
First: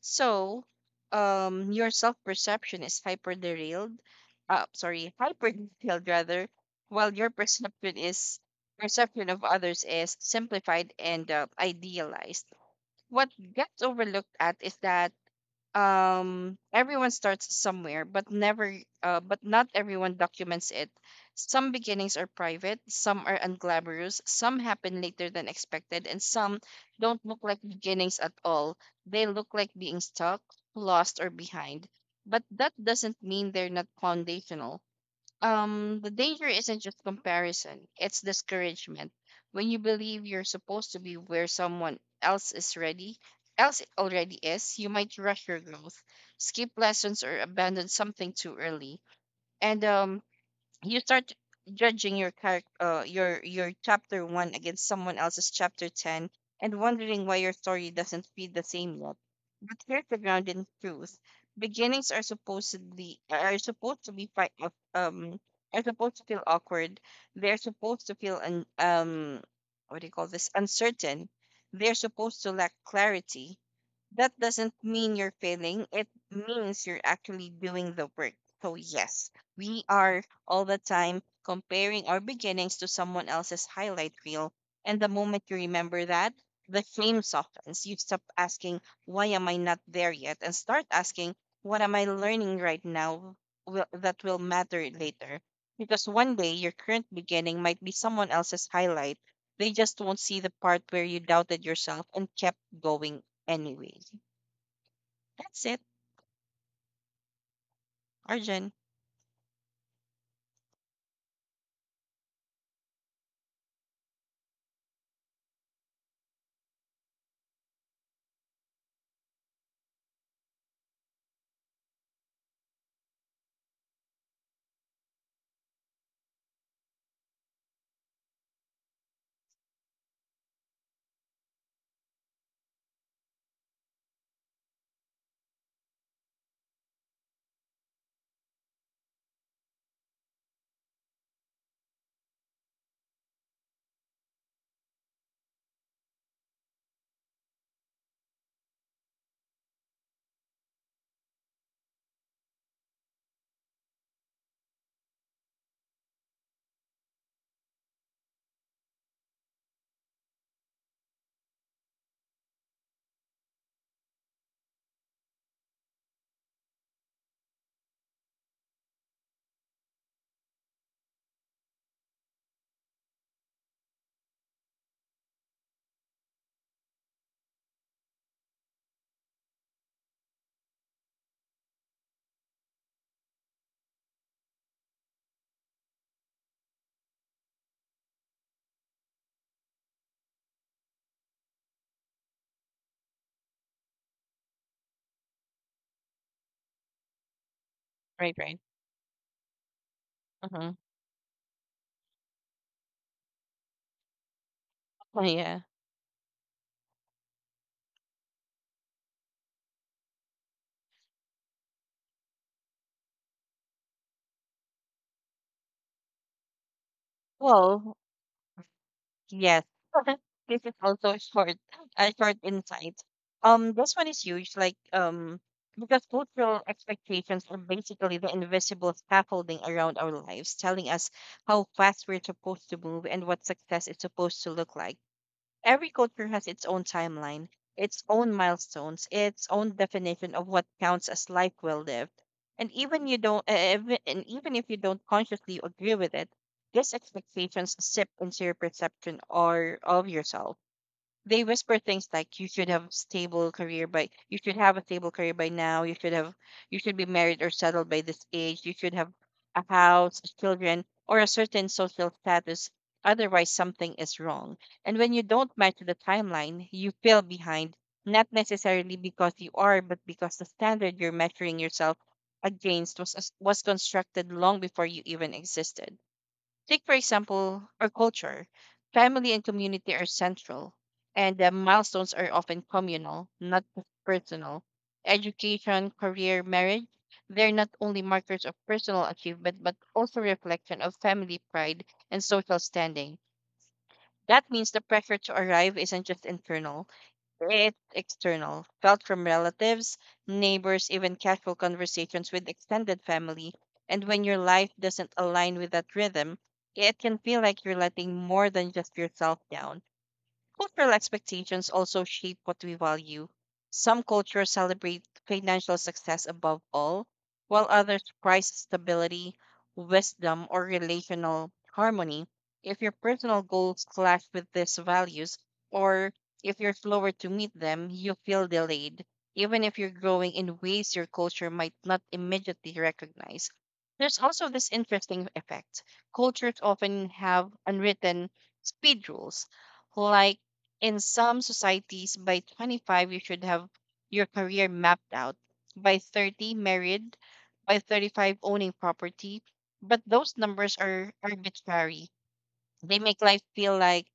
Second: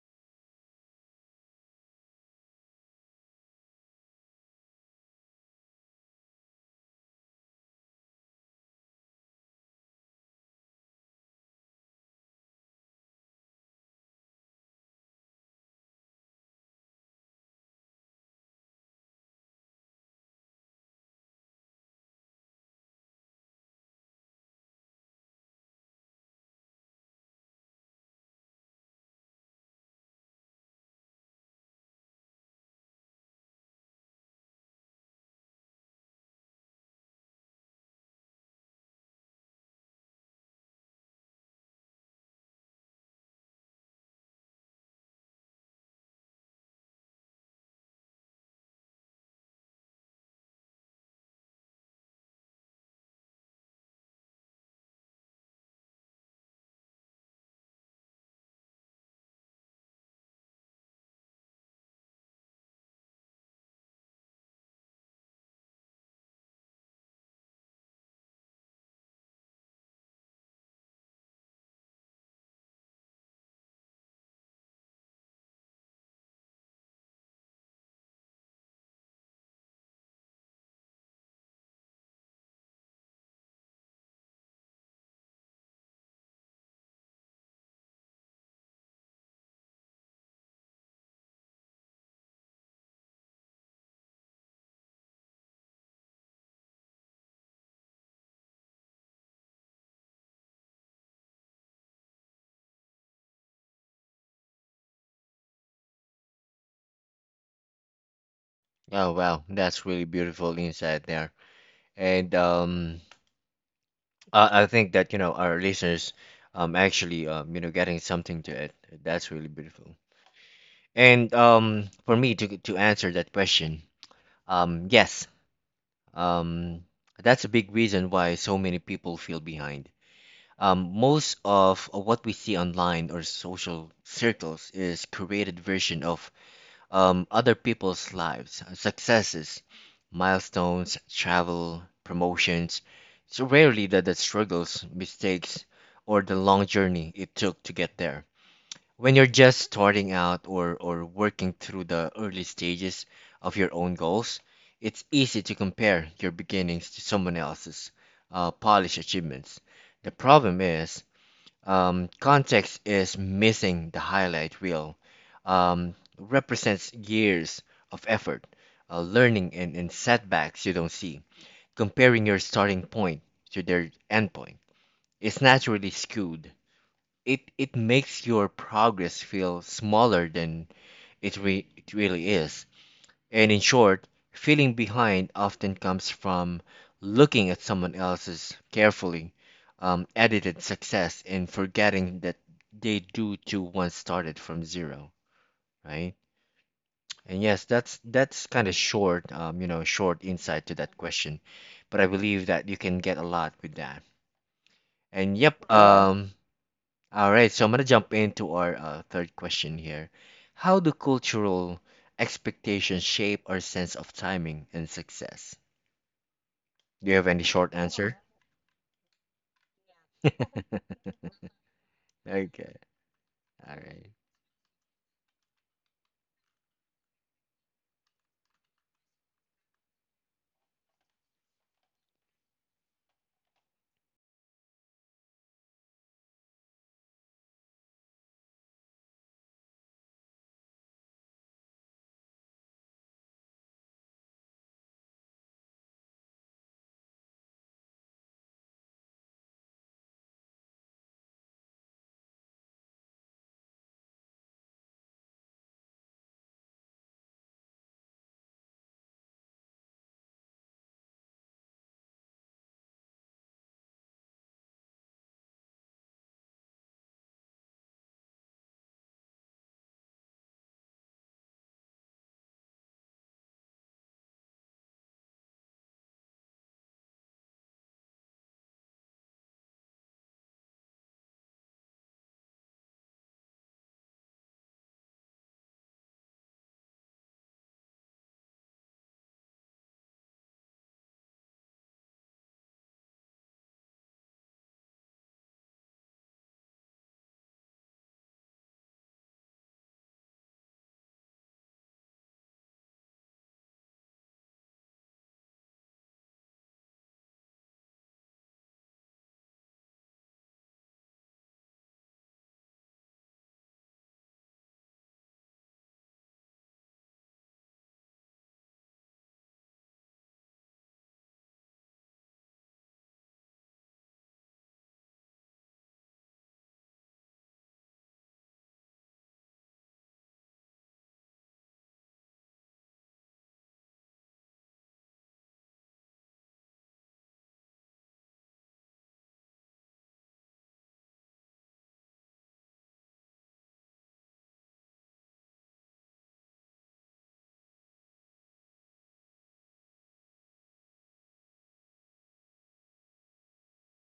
Speaker 2: So, your self perception is hyper detailed rather, while your perception is perception of others is simplified and idealized. What gets overlooked at is that everyone starts somewhere but never but not everyone documents it. Some beginnings are private, some are unglamorous, some happen later than expected, and some don't look like beginnings at all. They look like being stuck, lost, or behind, but that doesn't mean they're not foundational. The danger isn't just comparison, it's discouragement. When you believe you're supposed to be where someone else is ready else already is, you might rush your growth, skip lessons, or abandon something too early. And you start judging your chapter 1 against someone else's chapter 10 and wondering why your story doesn't feel the same yet. But here's the grounding truth: beginnings are supposed to be are supposed to feel awkward. They're supposed to feel un- what do you call this uncertain. They're supposed to lack clarity. That doesn't mean you're failing. It means you're actually doing the work. So, yes, we are all the time comparing our beginnings to someone else's highlight reel. And the moment you remember that, the shame softens. You stop asking, why am I not there yet? And start asking, what am I learning right now that will matter later? Because one day your current beginning might be someone else's highlight. They just won't see the part where you doubted yourself and kept going. Anyway, that's it. Arjun.
Speaker 1: Oh wow, that's really beautiful insight there. And. I think that, you know, our listeners actually, you know, getting something to it. That's really beautiful. And for me to answer that question, yes, um that's a big reason why so many people feel behind. Most of what we see online or social circles is created version of, other people's lives, successes, milestones, travel, promotions. It's rarely that the struggles, mistakes, or the long journey it took to get there. When you're just starting out or working through the early stages of your own goals, it's easy to compare your beginnings to someone else's polished achievements. The problem is, context is missing the highlight reel. Represents years of effort, learning, and setbacks you don't see. Comparing your starting point to their end point is naturally skewed. It makes your progress feel smaller than it really is. And in short, feeling behind often comes from looking at someone else's carefully, edited success and forgetting that they do too once started from zero, right? And yes,
Speaker 2: Right,
Speaker 1: that's
Speaker 2: right.
Speaker 1: kind of short, short insight
Speaker 2: Uh-huh.
Speaker 1: to that question, but I believe that you can get a lot with that.
Speaker 2: Oh,
Speaker 1: And
Speaker 2: yeah.
Speaker 1: yep, um, all right, so I'm gonna jump into our third question here. How do cultural expectations shape our sense of timing and success? Do you have any short
Speaker 2: Well,
Speaker 1: answer?
Speaker 2: yes. This is also a short
Speaker 1: Okay.
Speaker 2: insight.
Speaker 1: All
Speaker 2: This one
Speaker 1: right.
Speaker 2: is huge, like because cultural expectations are basically the invisible scaffolding around our lives, telling us how fast we're supposed to move and what success is supposed to look like. Every culture has its own timeline, its own milestones, its own definition of what counts as life well lived. And even if you don't consciously agree with it, these expectations sip into your perception or of yourself. They whisper things like you should have a stable career by now, you should be married or settled by this age, you should have a house, children, or a certain social status, otherwise something is wrong. And when you don't match the timeline, you feel behind, not necessarily because you are, but because the standard you're measuring yourself against was constructed long before you even existed. Take, for example, our culture. Family and community are central, and the milestones are often communal, not just personal. Education, career, marriage, they're not only markers of personal achievement, but also reflection of family pride and social standing. That means the pressure to arrive isn't just internal, it's external, felt from relatives, neighbors, even casual conversations with extended family. And when your life doesn't align with that rhythm, it can feel like you're letting more than just yourself down. Cultural expectations also shape what we value. Some cultures celebrate financial success above all, while others prize stability, wisdom, or relational harmony. If your personal goals clash with these values, or if you're slower to meet them, you feel delayed, even if you're growing in ways your culture might not immediately recognize. There's also this interesting effect. Cultures often have unwritten speed rules, like in some societies, by 25, you should have your career mapped out. By 30, married. By 35, owning property. But those numbers are arbitrary. They make life feel like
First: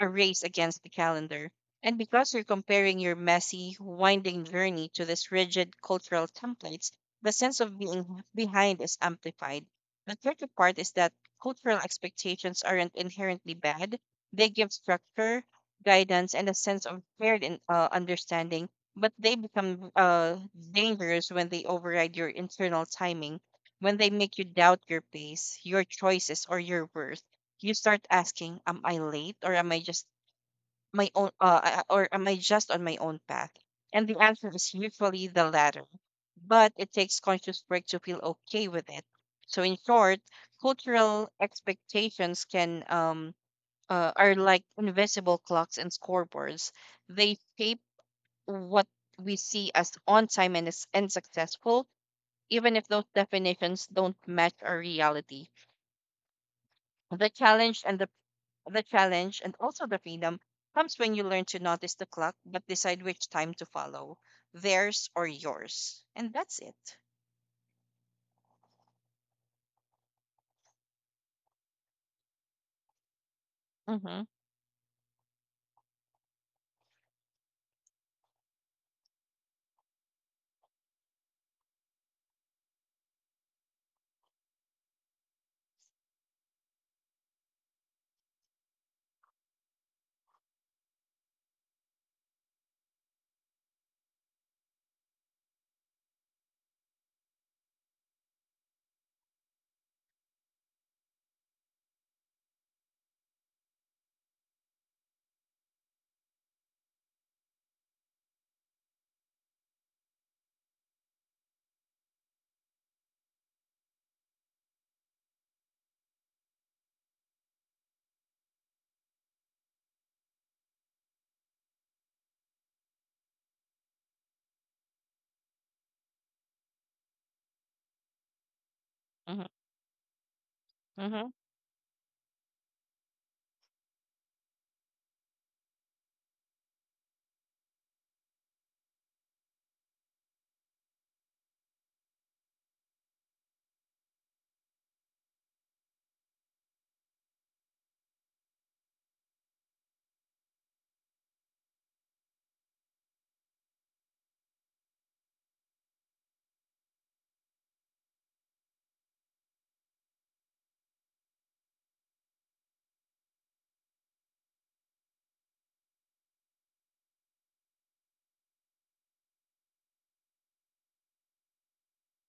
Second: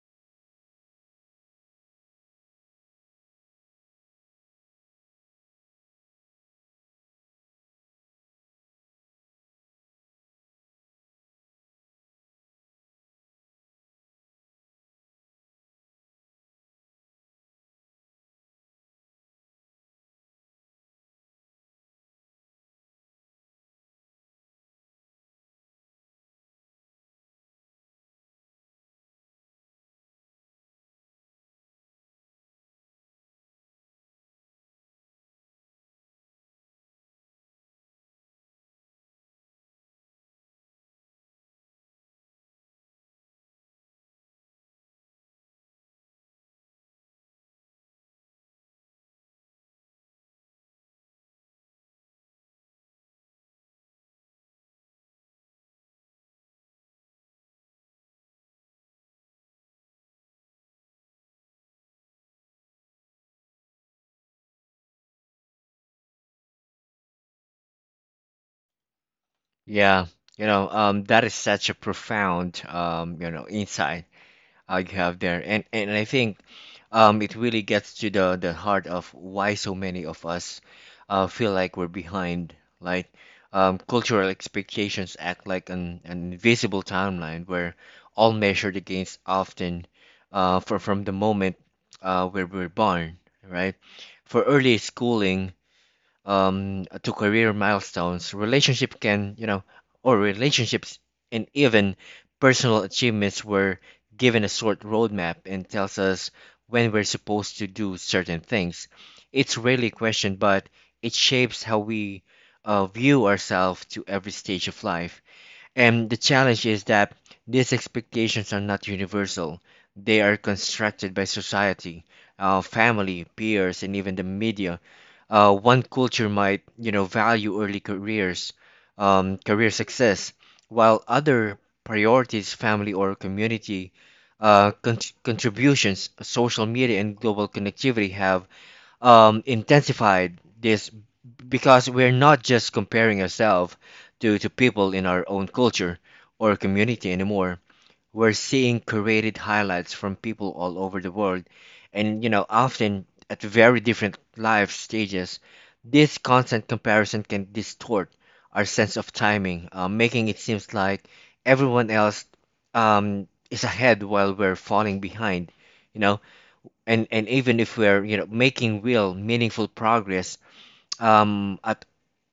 Speaker 2: a race against the calendar. And because you're comparing your messy, winding journey to this rigid cultural templates, the sense of being behind is amplified. The tricky part is that cultural expectations aren't inherently bad. They give structure, guidance, and a sense of shared understanding, but they become dangerous when they override your internal timing, when they make you doubt your pace, your choices, or your worth. You start asking, am I late, or am I just on my own path? And the answer is usually the latter. But it takes conscious work to feel okay with it. So in short, cultural expectations can are like invisible clocks and scoreboards. They shape what we see as on time and, and successful, even if those definitions don't match our reality. The challenge and the The challenge and also the freedom comes when you learn to notice the clock but decide which time to follow, theirs or yours. And that's it.
Speaker 1: Yeah. You know, that is such a profound, insight
Speaker 2: Mm-hmm,
Speaker 1: you have there, and I think, it really gets to the heart of why so many of us feel like we're behind. Like, cultural expectations act like an invisible timeline where all measured against often, for from the moment where we're born, right? For early schooling, to career milestones, relationship can, you know, or relationships, and even personal achievements were given a short roadmap and tells us when we're supposed to do certain things. It's rarely questioned, but it shapes how we view ourselves to every stage of life. And the challenge is that these expectations are not universal. They are constructed by society, family, peers, and even the media. One culture might, you know, value early careers,
Speaker 2: mm-hmm,
Speaker 1: career success, while
Speaker 2: mm-hmm.
Speaker 1: other priorities family or community uh, con- contributions. Social media and global connectivity have, intensified this, because we're not just comparing ourselves to people in our own culture or community anymore. We're seeing curated highlights from people all over the world and, you know, often at very different life stages. This constant comparison can distort our sense of timing, making it seems like everyone else, is ahead while we're falling behind, you know. And even if we're, you know, making real, meaningful progress, at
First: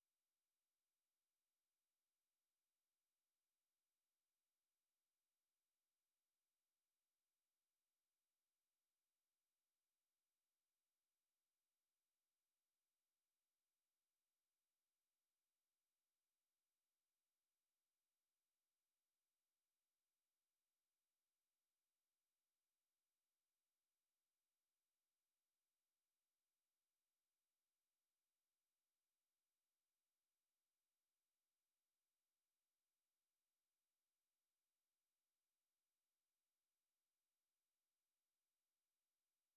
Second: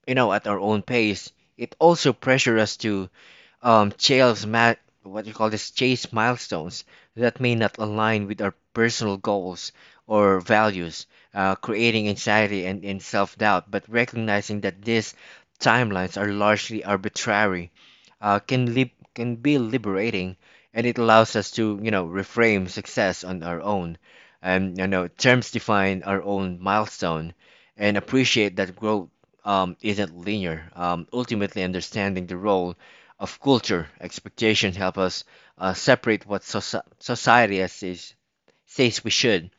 Speaker 1: you know, at our own pace, it also pressures us to, chase ma- what do you call this chase milestones that may not align with our personal goals or values, creating anxiety and self doubt. But recognizing that these timelines are largely arbitrary, can be liberating, and it allows us to, you know, reframe success on our own, and you know, terms, define our own milestone, and appreciate that growth, isn't linear. Ultimately, understanding the role of culture expectation help us separate society says we should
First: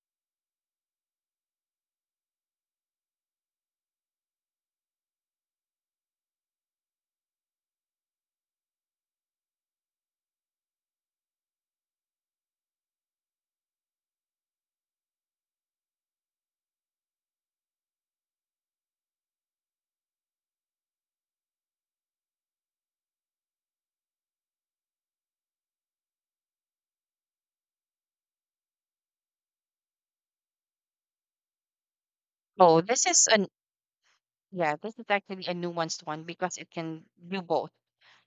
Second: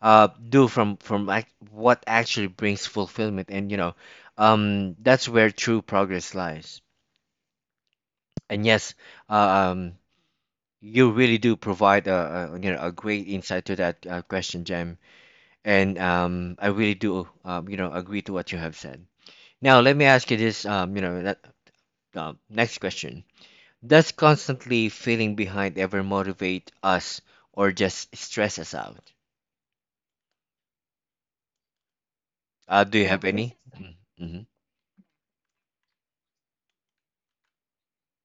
Speaker 1: do from what actually brings fulfillment, and you know, that's where true progress lies. And yes, uh, um, you really do provide a you know, a great insight to that question, Jem. And I really do, you know, agree to what you have said. Now let me ask you this, you know that, next question. Does constantly feeling behind ever motivate us or just stress us out?
Speaker 2: Oh,
Speaker 1: Do
Speaker 2: this
Speaker 1: you have
Speaker 2: is an
Speaker 1: any? Mm-hmm.
Speaker 2: yeah, this is actually a nuanced one because it can do both.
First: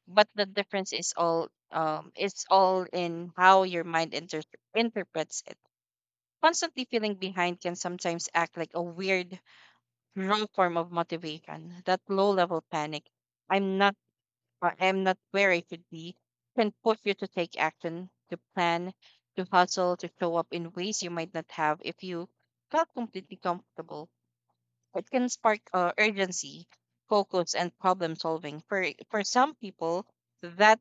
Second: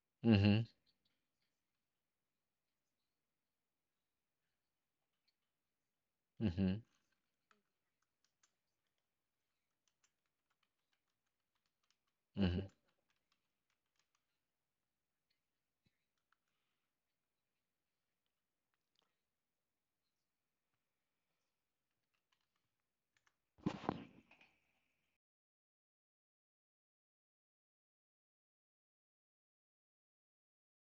Speaker 2: But the
Speaker 1: Mm-hmm.
Speaker 2: difference is all it's all in how your mind interprets it.
Speaker 1: Mm-hmm.
Speaker 2: Constantly feeling behind can sometimes act like a weird raw form of motivation, that low level
Speaker 1: Hmm.
Speaker 2: panic. I'm not I'm not where I should be can push you to take action, to plan, to hustle, to show up in ways you might not have if you felt completely comfortable. It can spark urgency, focus, and problem solving. For some people, that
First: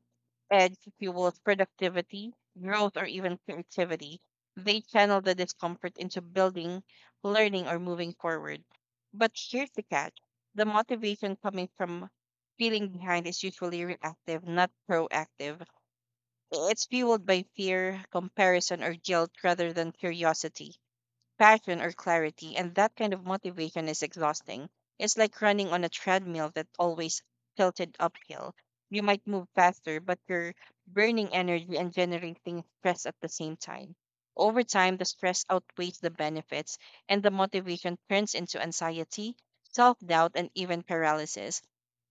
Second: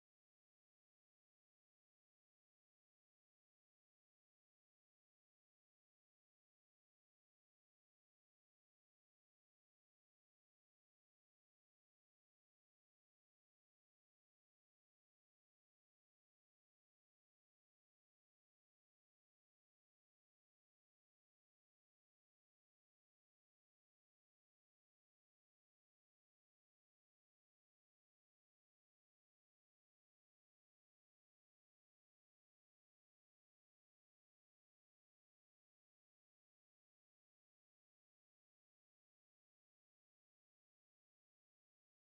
Speaker 2: edge fuels productivity, growth, or even creativity. They channel the discomfort into building, learning, or moving forward. But here's the catch: the motivation coming from feeling behind is usually reactive, not proactive. It's fueled by fear, comparison, or guilt rather than curiosity passion or clarity, and that kind of motivation is exhausting. It's like running on a treadmill that always tilted uphill. You might move faster, but you're burning energy and generating stress at the same time. Over time, the stress outweighs the benefits, and the motivation turns into anxiety, self doubt, and even paralysis.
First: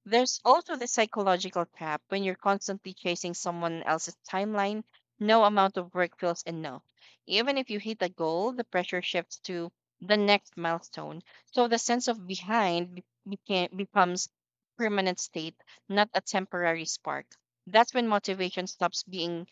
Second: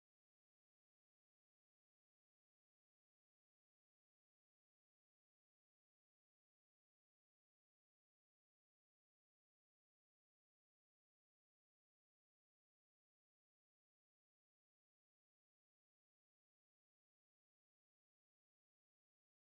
Speaker 2: There's also the psychological trap when you're constantly chasing someone else's timeline, no amount of work feels enough even if you hit a goal, the pressure shifts to the next milestone. So the sense of behind becomes permanent state, not a temporary spark. That's when motivation stops being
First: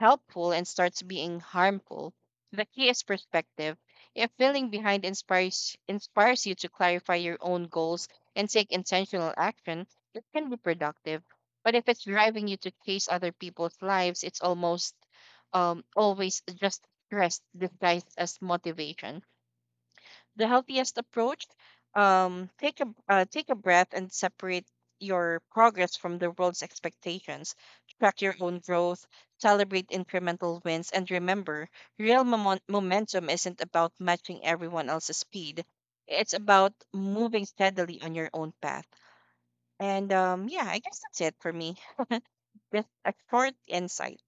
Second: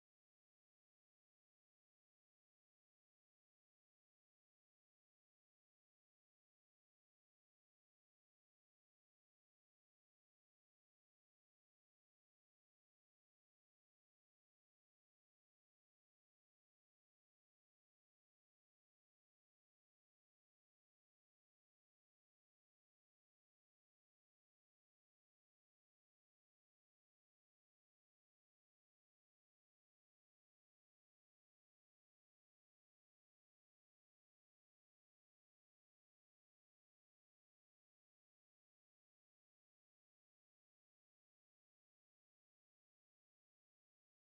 Speaker 2: helpful and starts being harmful. The key is perspective. If feeling behind inspires you to clarify your own goals and take intentional action, it can be productive. But if it's driving you to chase other people's lives, it's almost always just stress disguised as motivation. The healthiest approach, take a take a breath and separate your progress from the world's expectations. Track your own growth, celebrate incremental wins, and remember, real momentum isn't about matching everyone else's speed. It's about moving steadily on your own path. And yeah, I guess that's it for me. Just a short insight.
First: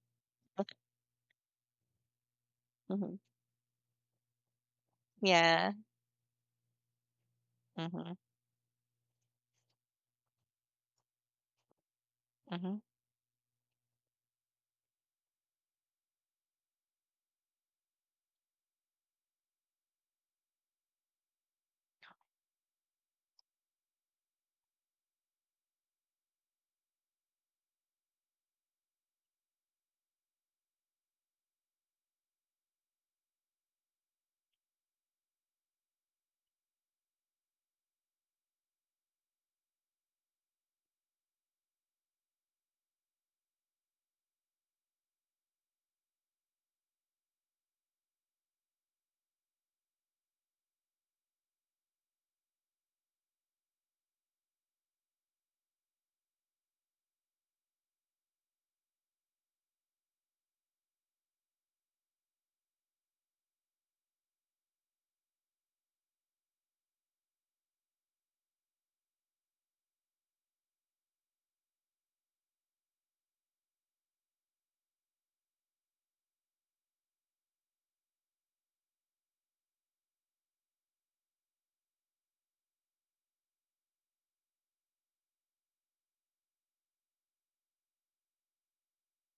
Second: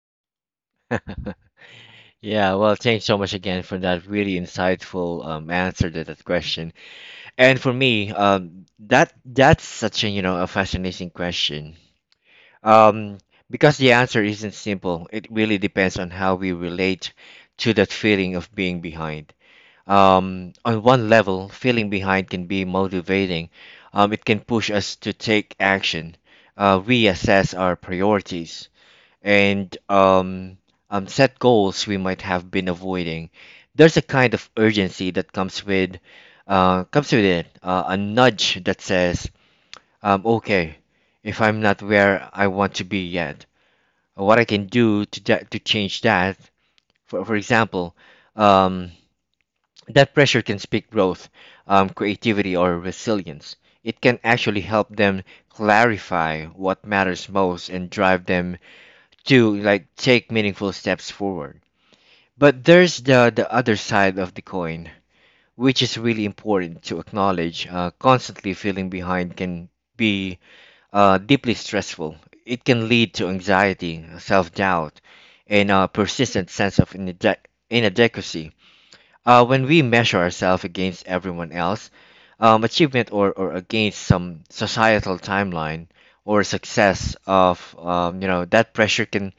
Speaker 1: Yeah, well, thanks so
Speaker 2: Mhm.
Speaker 1: much again for that really insightful,
Speaker 2: Yeah.
Speaker 1: answer to that question. And for me,
Speaker 2: Mm-hmm.
Speaker 1: that that's such a, you know, a fascinating question.
Speaker 2: Mm-hmm.
Speaker 1: Um, because the answer isn't simple. It really depends on how we relate to that feeling of being behind. On one level, feeling behind can be motivating. It can push us to take action, reassess our priorities, and set goals we might have been avoiding. There's a kind of urgency that comes with, comes with it, a nudge that says, "Okay, if I'm not where I want to be yet, what I can do to that, to change that." For example, um, that pressure can speak growth, creativity, or resilience. It can actually help them clarify what matters most and drive them to like take meaningful steps forward. But there's the other side of the coin, which is really important to acknowledge. Constantly feeling behind can be, deeply stressful. It can lead to anxiety, self doubt, and a persistent sense of inadequacy. When we measure ourselves against everyone else, achievement or against some societal timeline or success of, you know, that pressure can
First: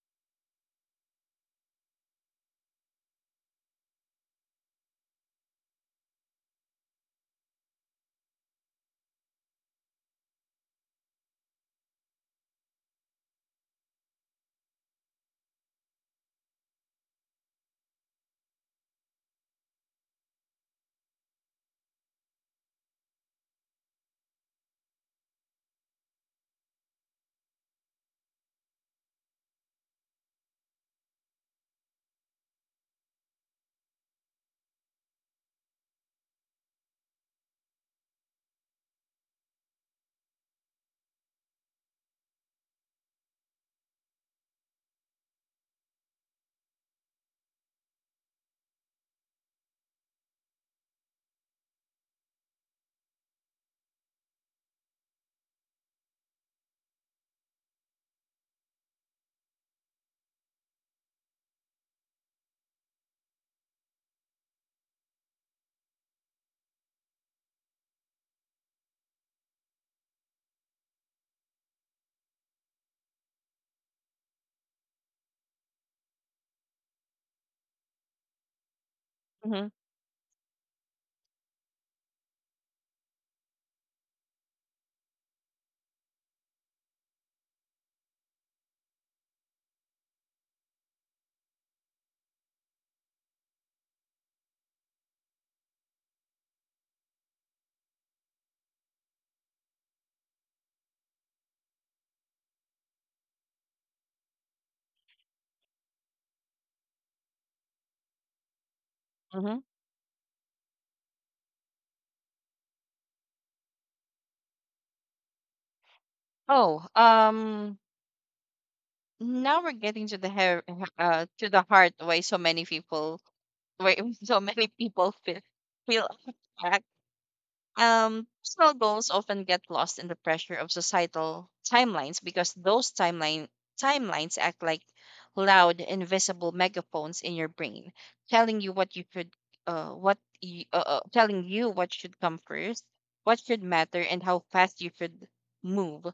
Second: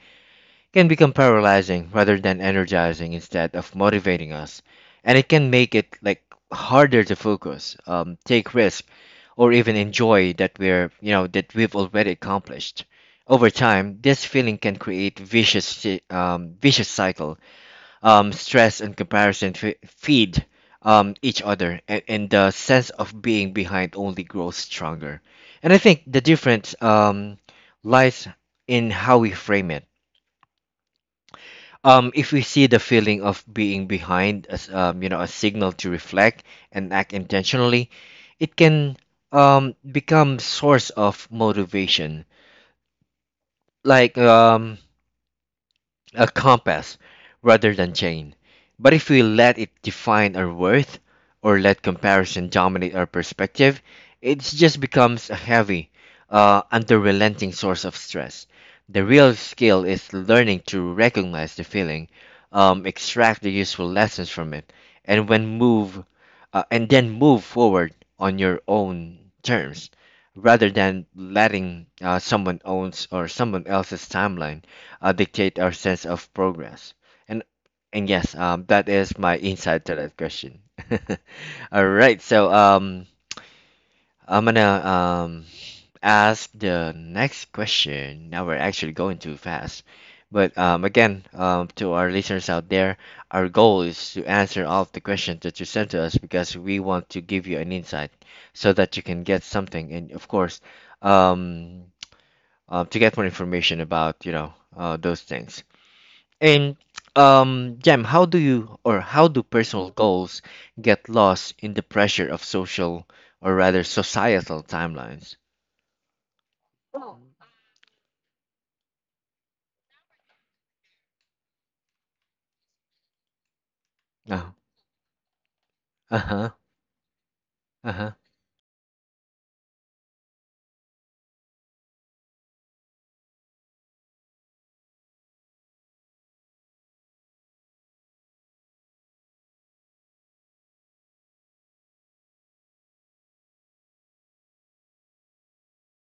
Speaker 1: can become paralyzing rather than energizing instead of motivating us, and it can make it like harder to focus, take risk, or even enjoy that we're you know that we've already accomplished. Over time, this feeling can create vicious cycle. Stress and comparison feed, each other, and the sense of being behind only grows stronger. And I think the difference, lies in how we frame it. If we see the feeling of being behind as, you know, a signal to reflect and act intentionally, it can, become source of motivation. Like a compass rather than chain. But if we let it define our worth or let comparison dominate our perspective, it just becomes a heavy, unrelenting source of stress. The real skill is learning to recognize the feeling, extract the useful lessons from it, and when move, and then move forward on your own terms, rather than letting someone owns or someone else's timeline dictate our sense of progress. And and yes, that is my
Speaker 2: Mm-hmm.
Speaker 1: insight to that question. All right, so I'm gonna ask the next question. Now we're actually going too fast, but again, to our listeners out there, our goal is to answer all of the questions that you sent to us because we want to give you an insight so that you can get something, and of course, um, to get more information about those things. And Jam, how do you or how do
Speaker 2: Mm-hmm.
Speaker 1: personal goals get lost in the pressure of social or rather societal timelines?
Speaker 2: Oh, um, Now we're getting to the hair, to the heart why so many people why so
Speaker 1: Oh,
Speaker 2: many people feel
Speaker 1: uh-huh,
Speaker 2: back.
Speaker 1: uh-huh.
Speaker 2: Personal goals often get lost in the pressure of societal timelines because those timelines act like loud, invisible megaphones in your brain, telling you what you telling you what should come first, what should matter, and how fast you should move.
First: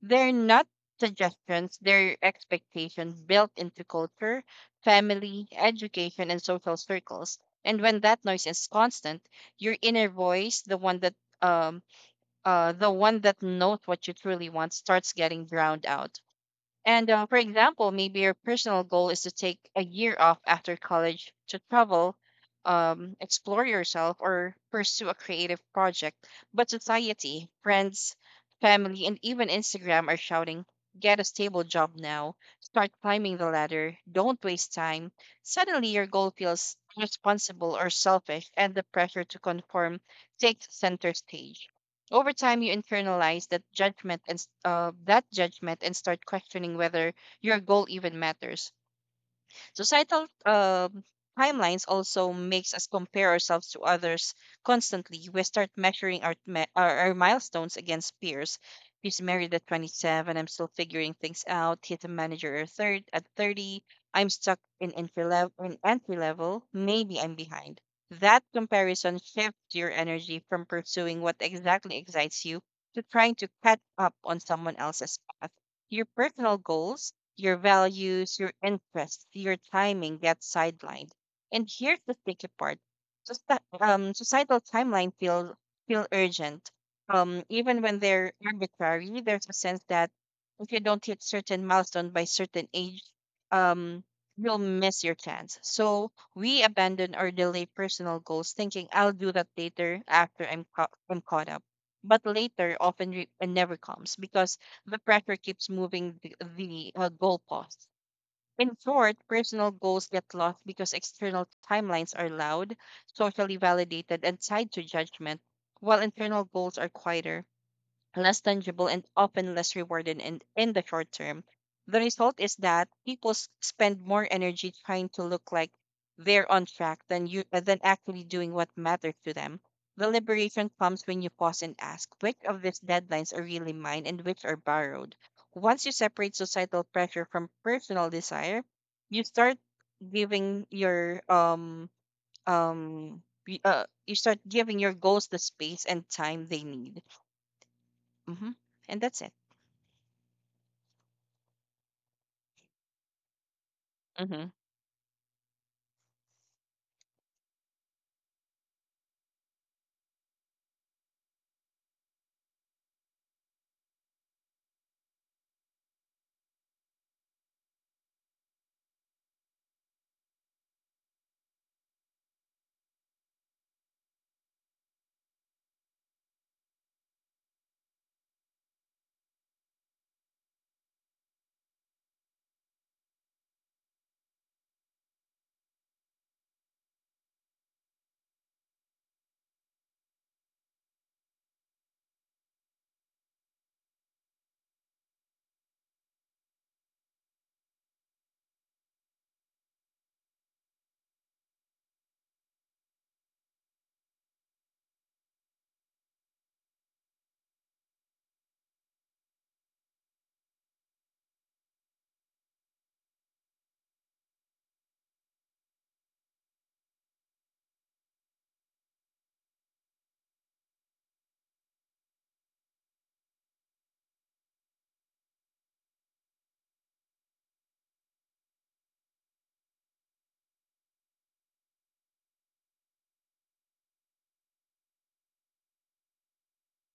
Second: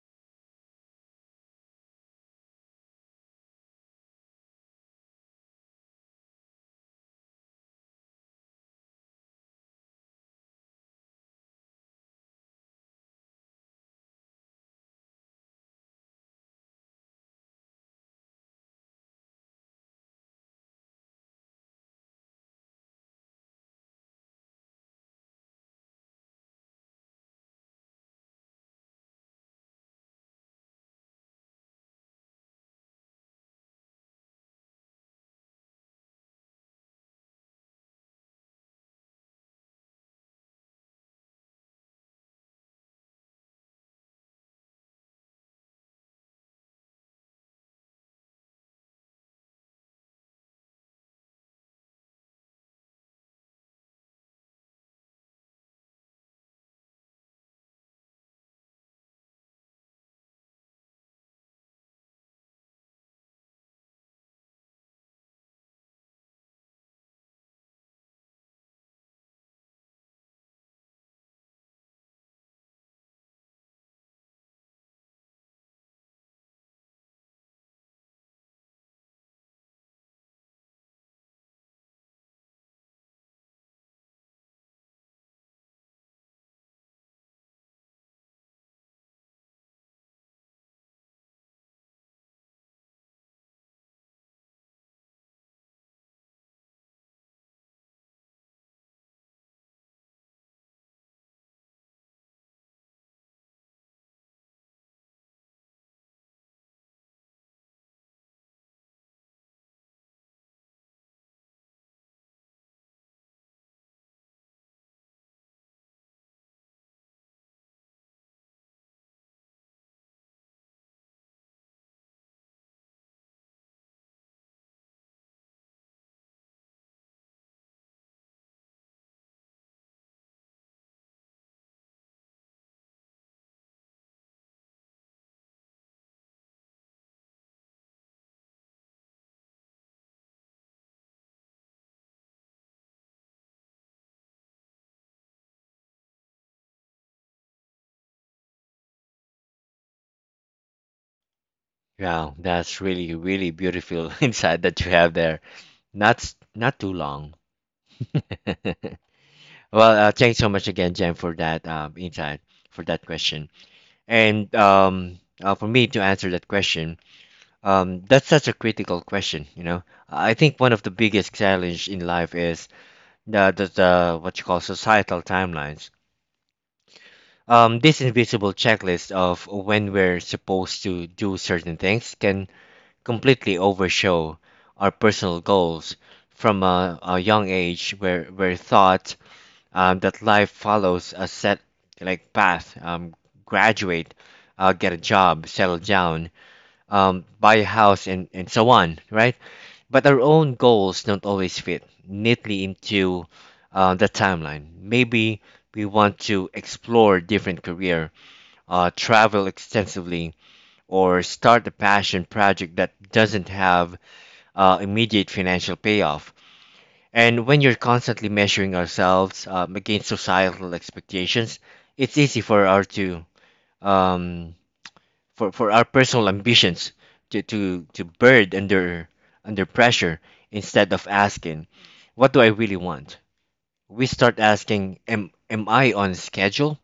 Speaker 2: They're not suggestions, they're expectations built into culture, family, education, and social circles. And when that noise is constant, your inner voice, um the one that knows what you truly want, starts getting drowned out. And for example, maybe your personal goal is to take a year off after college to travel, explore yourself, or pursue a creative project. But society, friends, family, and even Instagram are shouting, get a stable job now, start climbing the ladder, don't waste time. Suddenly, your goal feels irresponsible or selfish, and the pressure to conform takes center stage. Over time, you internalize that judgment and start questioning whether your goal even matters. So societal timelines also makes us compare ourselves to others constantly. We start measuring our, me- our milestones against peers. He's married at 27. I'm still figuring things out. He's a manager at third at 30. I'm stuck in entry level. In entry level, maybe I'm behind. That comparison shifts your energy from pursuing what exactly excites you to trying to catch up on someone else's path. Your personal goals, your values, your interests, your timing gets sidelined. And here's the tricky part: societal timeline feel urgent. Even when they're arbitrary, there's a sense that if you don't hit certain milestone by certain age, um, you'll miss your chance. So we abandon or delay personal goals, thinking I'll do that later after I'm caught up. But later never comes because the pressure keeps moving the goalposts. In short, personal goals get lost because external timelines are loud, socially validated, and tied to judgment, while internal goals are quieter less tangible and often less rewarding, in the short term. The result is that people spend more energy trying to look like they're on track than you than actually doing what matters to them. The liberation comes when you pause and ask which of these deadlines are really mine and which are borrowed. Once you separate societal pressure from personal desire, you start giving your um um you start giving your goals the space and time they need. hmm And that's it.
Speaker 1: Wow, that's really, really beautiful
Speaker 2: Mm-hmm.
Speaker 1: insight that you have there. Not too long. Well, thanks so much again, Jen, for that insight, for that question. And For me to answer that question, that's such a critical question, you know. I think one of the biggest challenge in life is the what you call societal timelines. This invisible checklist of when we're supposed to do certain things can completely overshow our personal goals from a young age where we're taught that life follows a set like path, graduate, get a job, settle down, buy a house, and so on, right? But our own goals don't always fit neatly into the timeline. Maybe we want to explore different career, travel extensively, or start a passion project that doesn't have immediate financial payoff. And when you're constantly measuring ourselves against societal expectations, it's easy for our to um, for, our personal ambitions to bird under under pressure instead of asking, what do I really want? We start asking, am I on schedule?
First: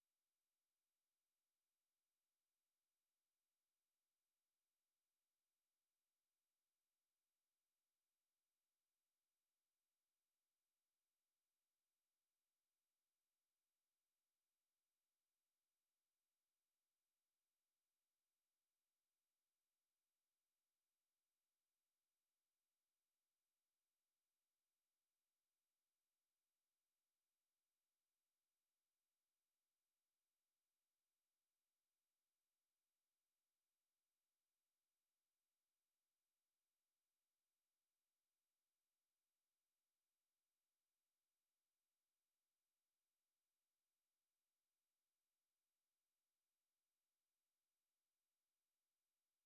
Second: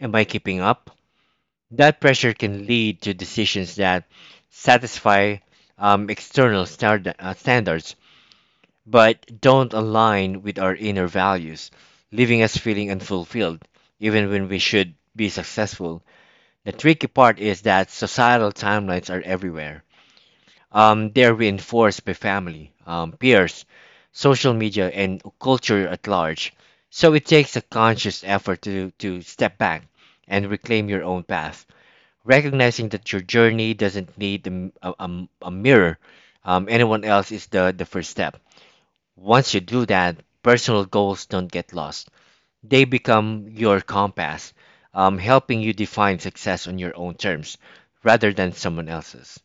Speaker 1: Am I keeping up? That pressure can lead to decisions that satisfy standards but don't align with our inner values, leaving us feeling unfulfilled even when we should be successful. The tricky part is that societal timelines are everywhere. They are reinforced by family, peers, social media, and culture at large. So it takes a conscious effort to step back and reclaim your own path, recognizing that your journey doesn't need a mirror. Anyone else is the first step. Once you do that, personal goals don't get lost. They become your compass, helping you define success on your own terms rather than someone else's.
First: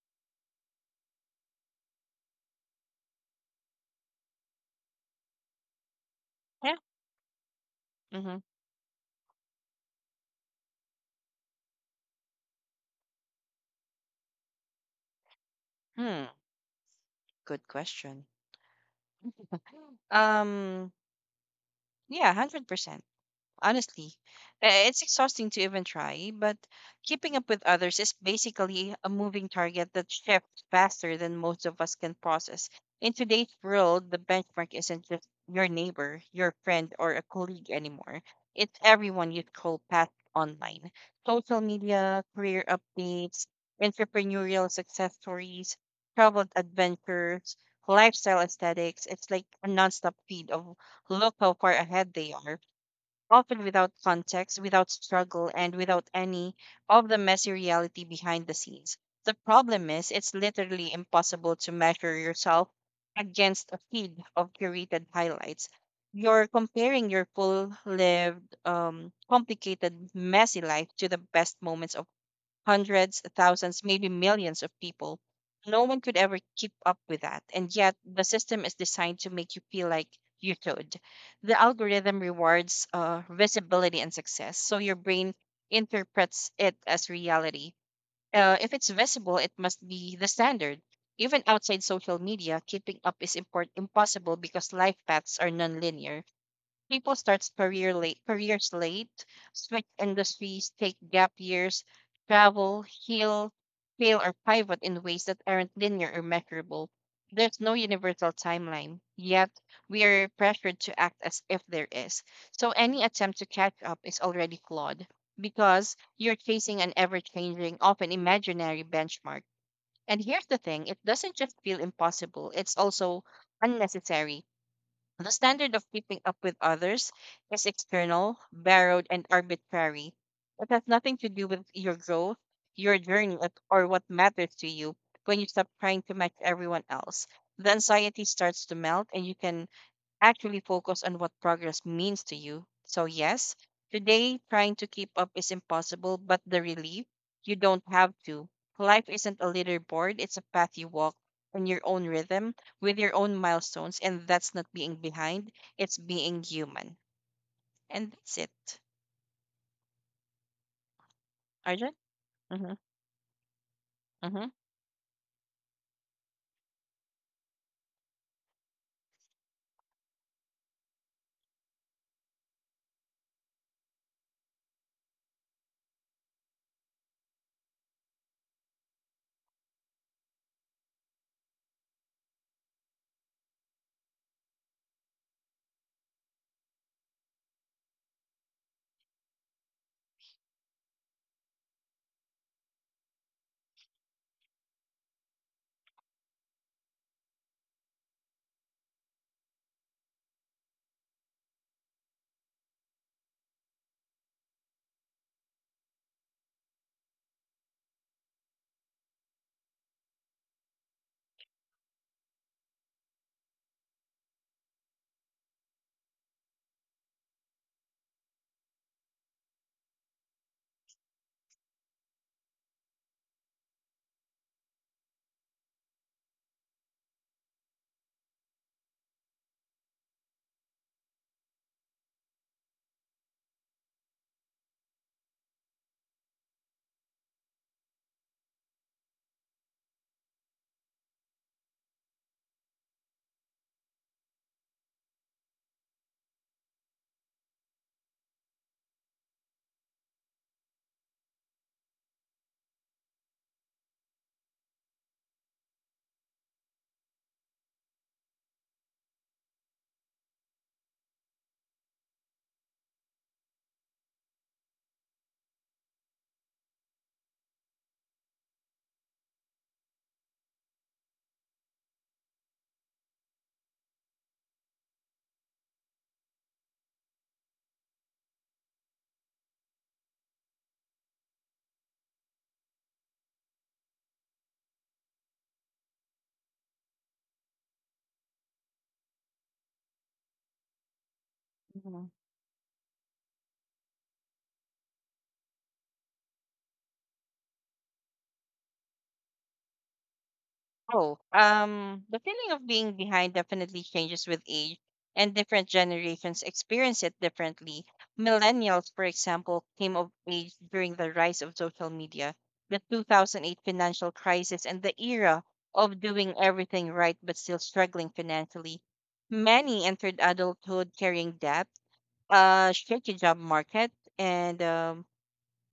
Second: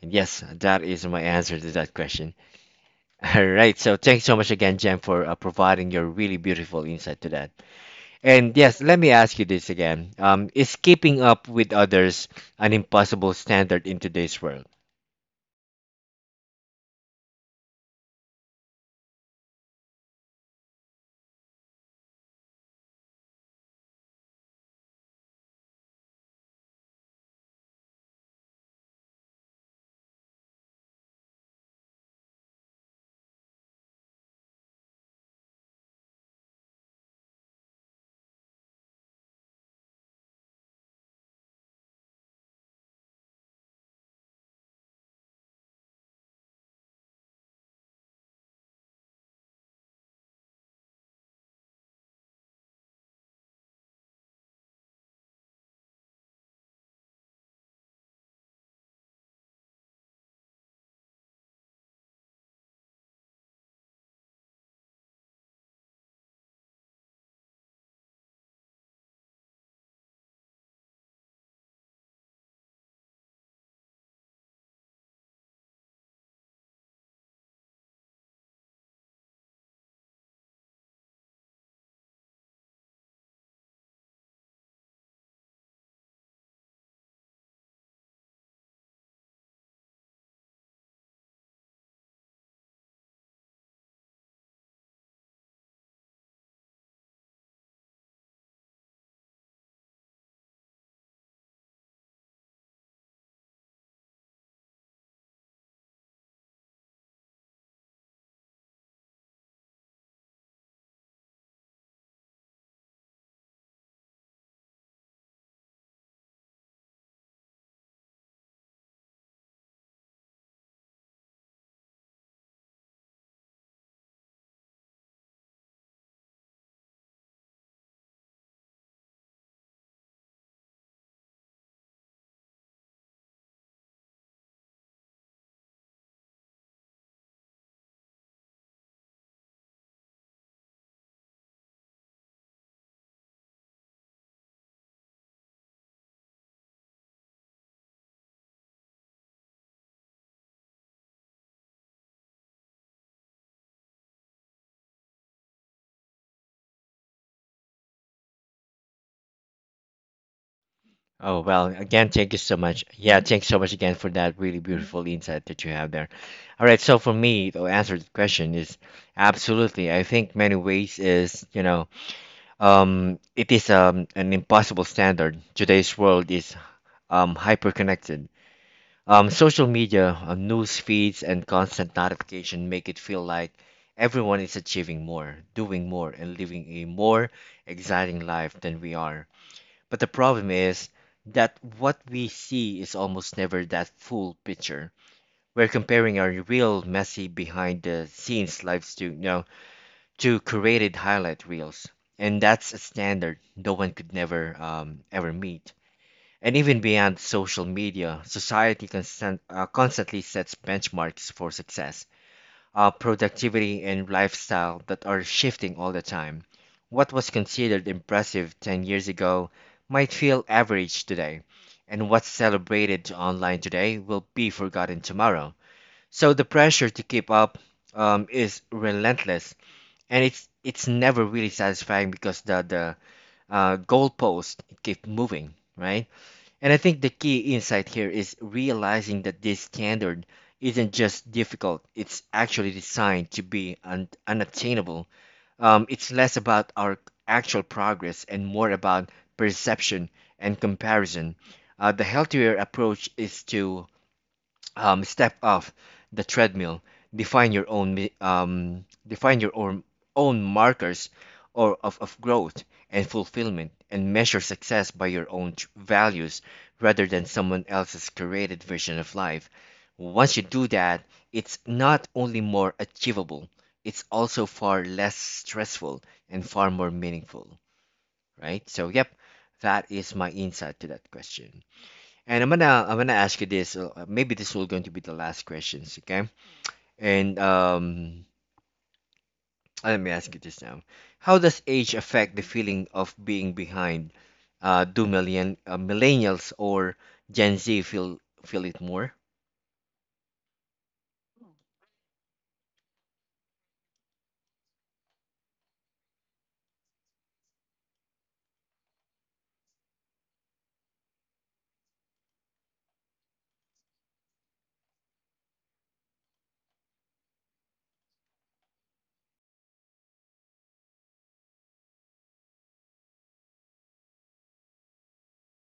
Speaker 1: And yes, that is my answer to that question. All right, so thanks so much again, Jen, for providing your really
Speaker 2: Yeah.
Speaker 1: beautiful insight to that.
Speaker 2: Mm-hmm.
Speaker 1: And yes, let me ask you this again. Is keeping up with others an impossible standard in today's world?
Speaker 2: Hmm. Good question. Um. Yeah. 100%. Honestly. It's exhausting to even try, but keeping up with others is basically a moving target that shifts faster than most of us can process. In today's world, the benchmark isn't just your neighbor, your friend, or a colleague anymore. It's everyone you scroll past online. Social media, career updates, entrepreneurial success stories, travel adventures, lifestyle aesthetics. It's like a nonstop feed of look how far ahead they are often without context, without struggle, and without any of the messy reality behind the scenes. The problem is, it's literally impossible to measure yourself against a feed of curated highlights. You're comparing your full lived, complicated, messy life to the best moments of hundreds, thousands, maybe millions of people. No one could ever keep up with that. And yet, the system is designed to make you feel like you should. The algorithm rewards visibility and success. So your brain interprets it as reality. If it's visible, it must be the standard. Even outside social media, keeping up is impossible because life paths are nonlinear. People starts career late, careers late, switch industries, take gap years, travel, heal, fail, or pivot in ways that aren't linear or measurable. There's no universal timeline, yet we are pressured to act as if there is. So any attempt to catch up is already flawed because you're chasing an ever changing, often imaginary benchmark. And here's the thing it doesn't just feel impossible, it's also unnecessary. The standard of keeping up with others is external, borrowed, and arbitrary. It has nothing to do with your growth, your journey, or what matters to you when you stop trying to match everyone else. The anxiety starts to melt, and you can actually focus on what progress means to you. So, yes, today trying to keep up is impossible, but the relief, you don't have to. Life isn't a leaderboard, it's a path you walk on your own rhythm with your own milestones, and that's not being behind, it's being human. And that's it.
Speaker 1: Oh, well,
Speaker 2: Arjun?
Speaker 1: again, thank you so
Speaker 2: Mm-hmm.
Speaker 1: much. Yeah, thanks so much again for that really beautiful insight that you have there. All right, so for me, to answer the question is absolutely. I think many ways is, you know, it is an impossible standard. Today's world is hyperconnected. Social media, news feeds, and constant notification make it feel like everyone is achieving more, doing more, and living a more exciting life than we are. But the problem is that what we see is almost never that full picture. We're comparing our real messy behind the scenes lives to, you know, to curated highlight reels. And that's a standard no one could never ever meet. And even beyond social media, constantly sets benchmarks for success, productivity, and lifestyle that are shifting all the time. What was considered impressive 10 years ago might feel average today, and what's celebrated online today will be forgotten tomorrow. So the pressure to keep up is relentless and it's never really satisfying because the goalpost keep moving, right? And I think the key insight here is realizing that this standard isn't just difficult; it's actually designed to be unattainable. It's less about our actual progress and more about perception and comparison. The healthier approach is to step off the treadmill, define your own own markers or of growth and fulfillment and measure success by your own values rather than someone else's created version of life. Once you do that, it's not only more achievable, it's also far less stressful and far more meaningful, right? So, yep, that is my insight to that question. And I'm gonna ask you this. Maybe this will going to be the last questions, okay? And let me ask you this now. How does age
Speaker 2: Mm-hmm.
Speaker 1: affect the feeling of being behind? Do millennials or Gen Z feel it more?
Speaker 2: Oh, the feeling of being behind definitely changes with age, and different generations experience it differently. Millennials, for example, came of age during the rise of social media, the 2008 financial crisis, and the era of doing everything right but still struggling financially. Many entered adulthood carrying debt, a shaky job market, and um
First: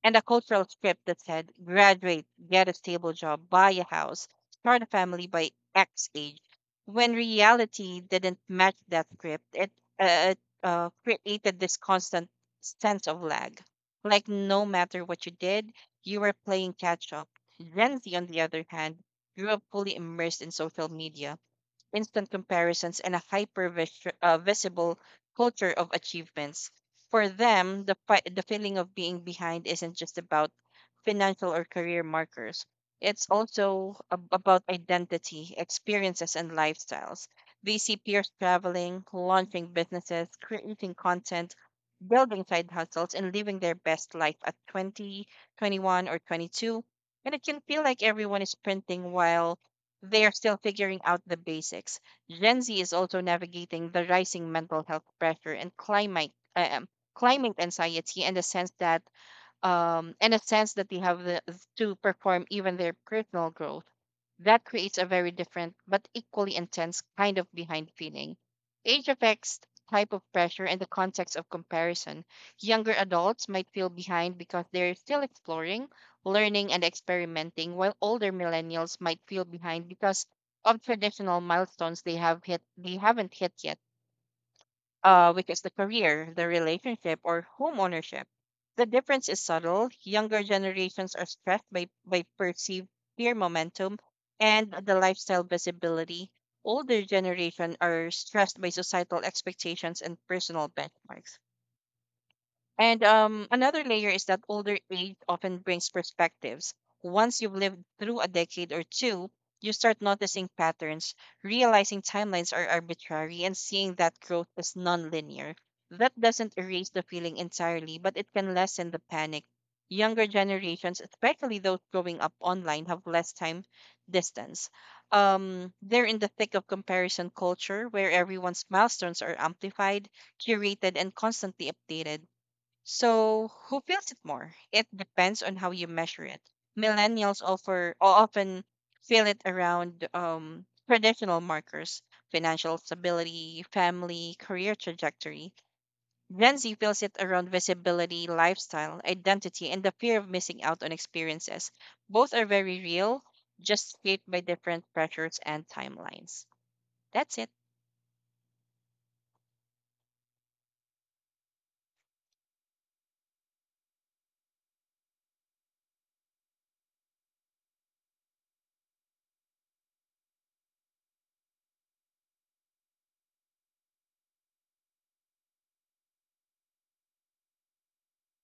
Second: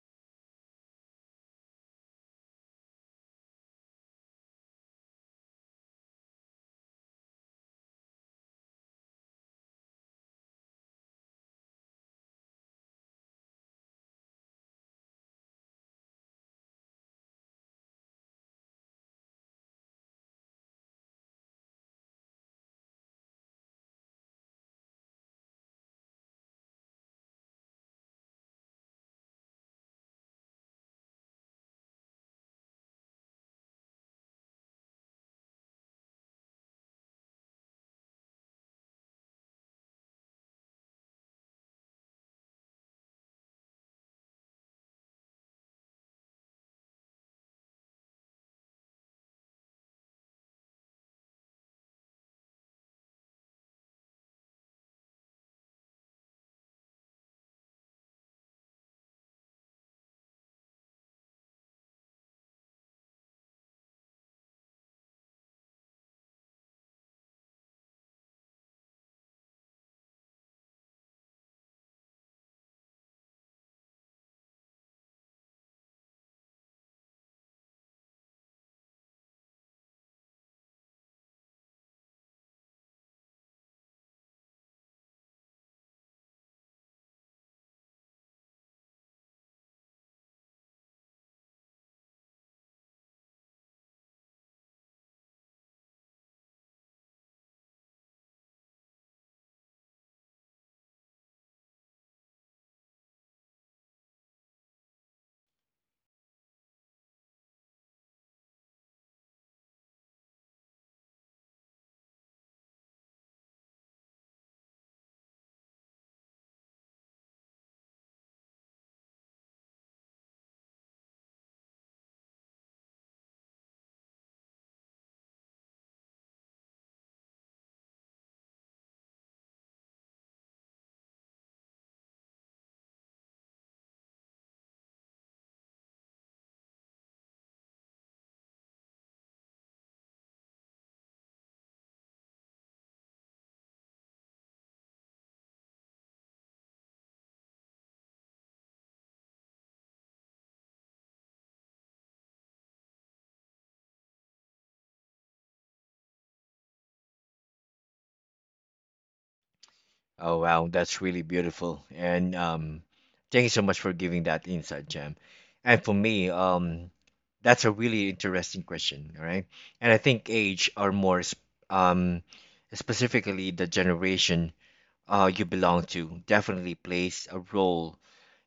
Speaker 2: and a cultural script that said graduate, get a stable job, buy a house, start a family by X age. When reality didn't match that script, it uh, created this constant sense of lag. Like no matter what you did, you were playing catch up. Gen Z, on the other hand, grew up fully immersed in social media instant comparisons, and a hyper visible culture of achievements. For them, the feeling of being behind isn't just about financial or career markers, it's also about identity, experiences, and lifestyles. They see peers traveling, launching businesses, creating content, building side hustles, and living their best life at 20, 21, or 22, and it can feel like everyone is sprinting while they are still figuring out the basics. Gen Z is also navigating the rising mental health pressure and climate climate anxiety and the sense that and a sense that they have the, to perform even their personal growth. That creates a very different but equally intense kind of behind feeling. Age affects type of pressure and the context of comparison. Younger adults might feel behind because they're still exploring, learning, and experimenting, while older millennials might feel behind because of traditional milestones they haven't hit yet, which is the career, the relationship, or home ownership. The difference is subtle. Younger generations are stressed by perceived peer momentum and the lifestyle visibility. Older generation are stressed by societal expectations and personal benchmarks. And another layer is that older age often brings perspectives. Once you've lived through a decade or two, you start noticing patterns, realizing timelines are arbitrary, and seeing that growth is nonlinear. That doesn't erase the feeling entirely, but it can lessen the panic. Younger generations, especially those growing up online, have less time distance. They're in the thick of comparison culture where everyone's milestones are amplified, curated, and constantly updated. So, who feels it more? It depends on how you measure it. Millennials offer often feel it around traditional markers, financial stability, family, career trajectory. Gen Z feels it around visibility, lifestyle, identity, and the fear of missing out on experiences. Both are very real, just shaped by different pressures and timelines. That's it.
Speaker 1: Oh wow, that's really beautiful. And thank you so much for giving that insight, Jam. And for me, that's a really interesting question. All right, and I think age are um, specifically the generation you belong to definitely plays a role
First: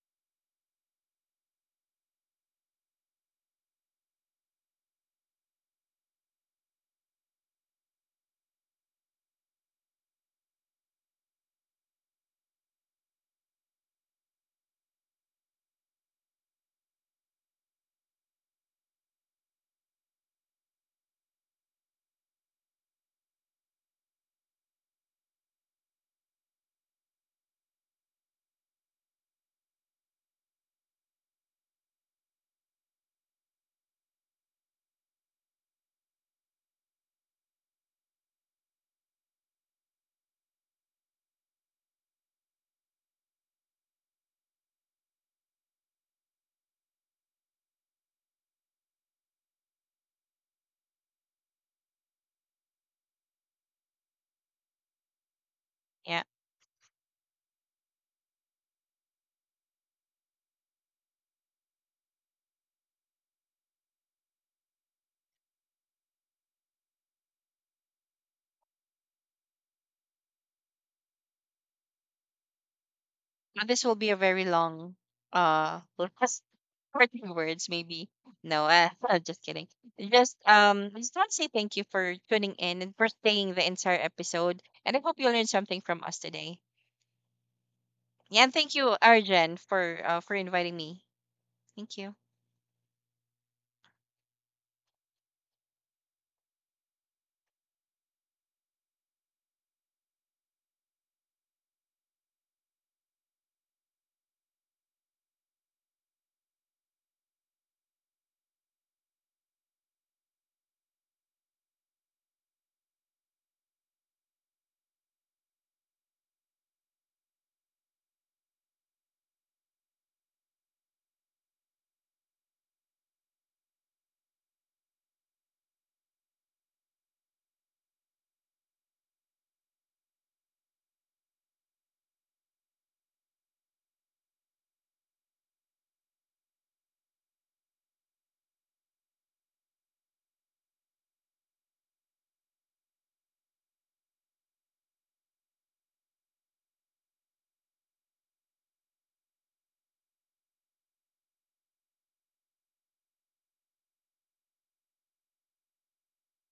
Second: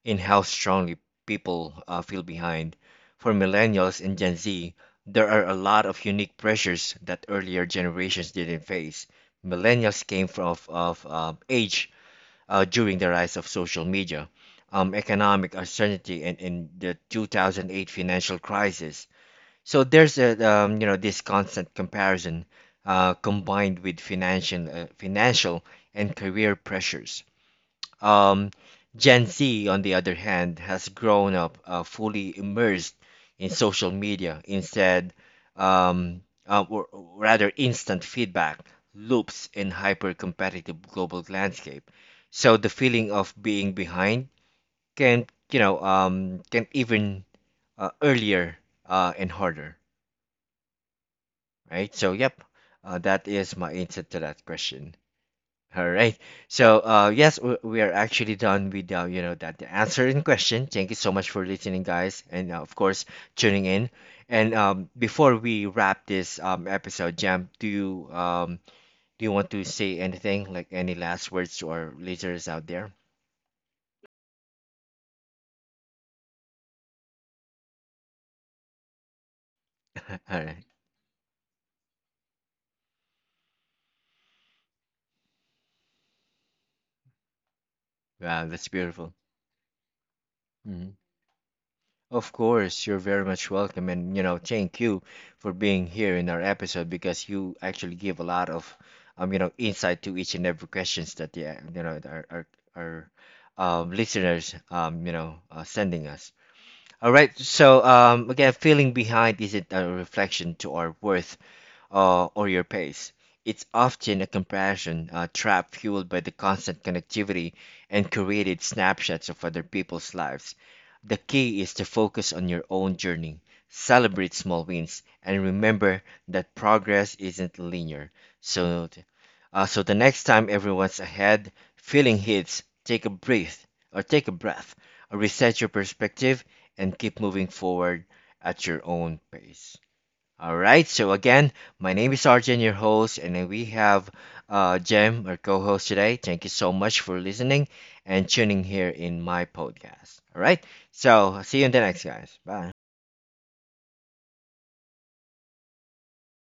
Speaker 1: in how strongly people feel behind. For millennials and Gen Z, there are a lot of unique pressures that earlier generations didn't face. Millennials came from age during the rise of social media, economic uncertainty, and the 2008 financial crisis. So there's a you know this constant comparison combined with financial and career pressures. Um, Gen Z, on the other hand, has grown up fully immersed in social media instead, or rather, instant feedback loops in hyper-competitive global landscape. So the feeling of being behind can, you know, can even earlier and harder, right? So, yep, that is my answer to that question. All right.
Speaker 2: Yeah.
Speaker 1: So, yes, we are actually done with you know that the answer in question. Thank you so much for listening, guys, and of course tuning in. And before we wrap this episode, Jam, do you want to say anything, like any last words to our listeners out there?
Speaker 2: But this will be a very long last 40 words maybe. No, just kidding. Just
Speaker 1: All right.
Speaker 2: I just want to say thank you for tuning in and for staying the entire episode. And I hope you learned something from us today. Yeah,
Speaker 1: Wow,
Speaker 2: and
Speaker 1: that's
Speaker 2: thank you,
Speaker 1: beautiful.
Speaker 2: Arjen, for inviting
Speaker 1: Mhm.
Speaker 2: me. Thank you.
Speaker 1: Of course, you're very much welcome, and you know, thank you for being here in our episode because you actually give a lot of, you know, insight to each and every questions that the you know our listeners, you know, sending us. All right, so again, feeling behind isn't a reflection to our worth or your pace. It's often a comparison trap fueled by the constant connectivity and curated snapshots of other people's lives. The key is to focus on your own journey, celebrate small wins, and remember that progress isn't linear. So, th- so the next time everyone's ahead, feeling hits, take a breath, reset your perspective, and keep moving forward at your own pace. All right. So again, my name is Arjun, your host, and then we have Jem, our co-host today. Thank you so much for listening and tuning here in my podcast. All right. So see you in the next, guys. Bye.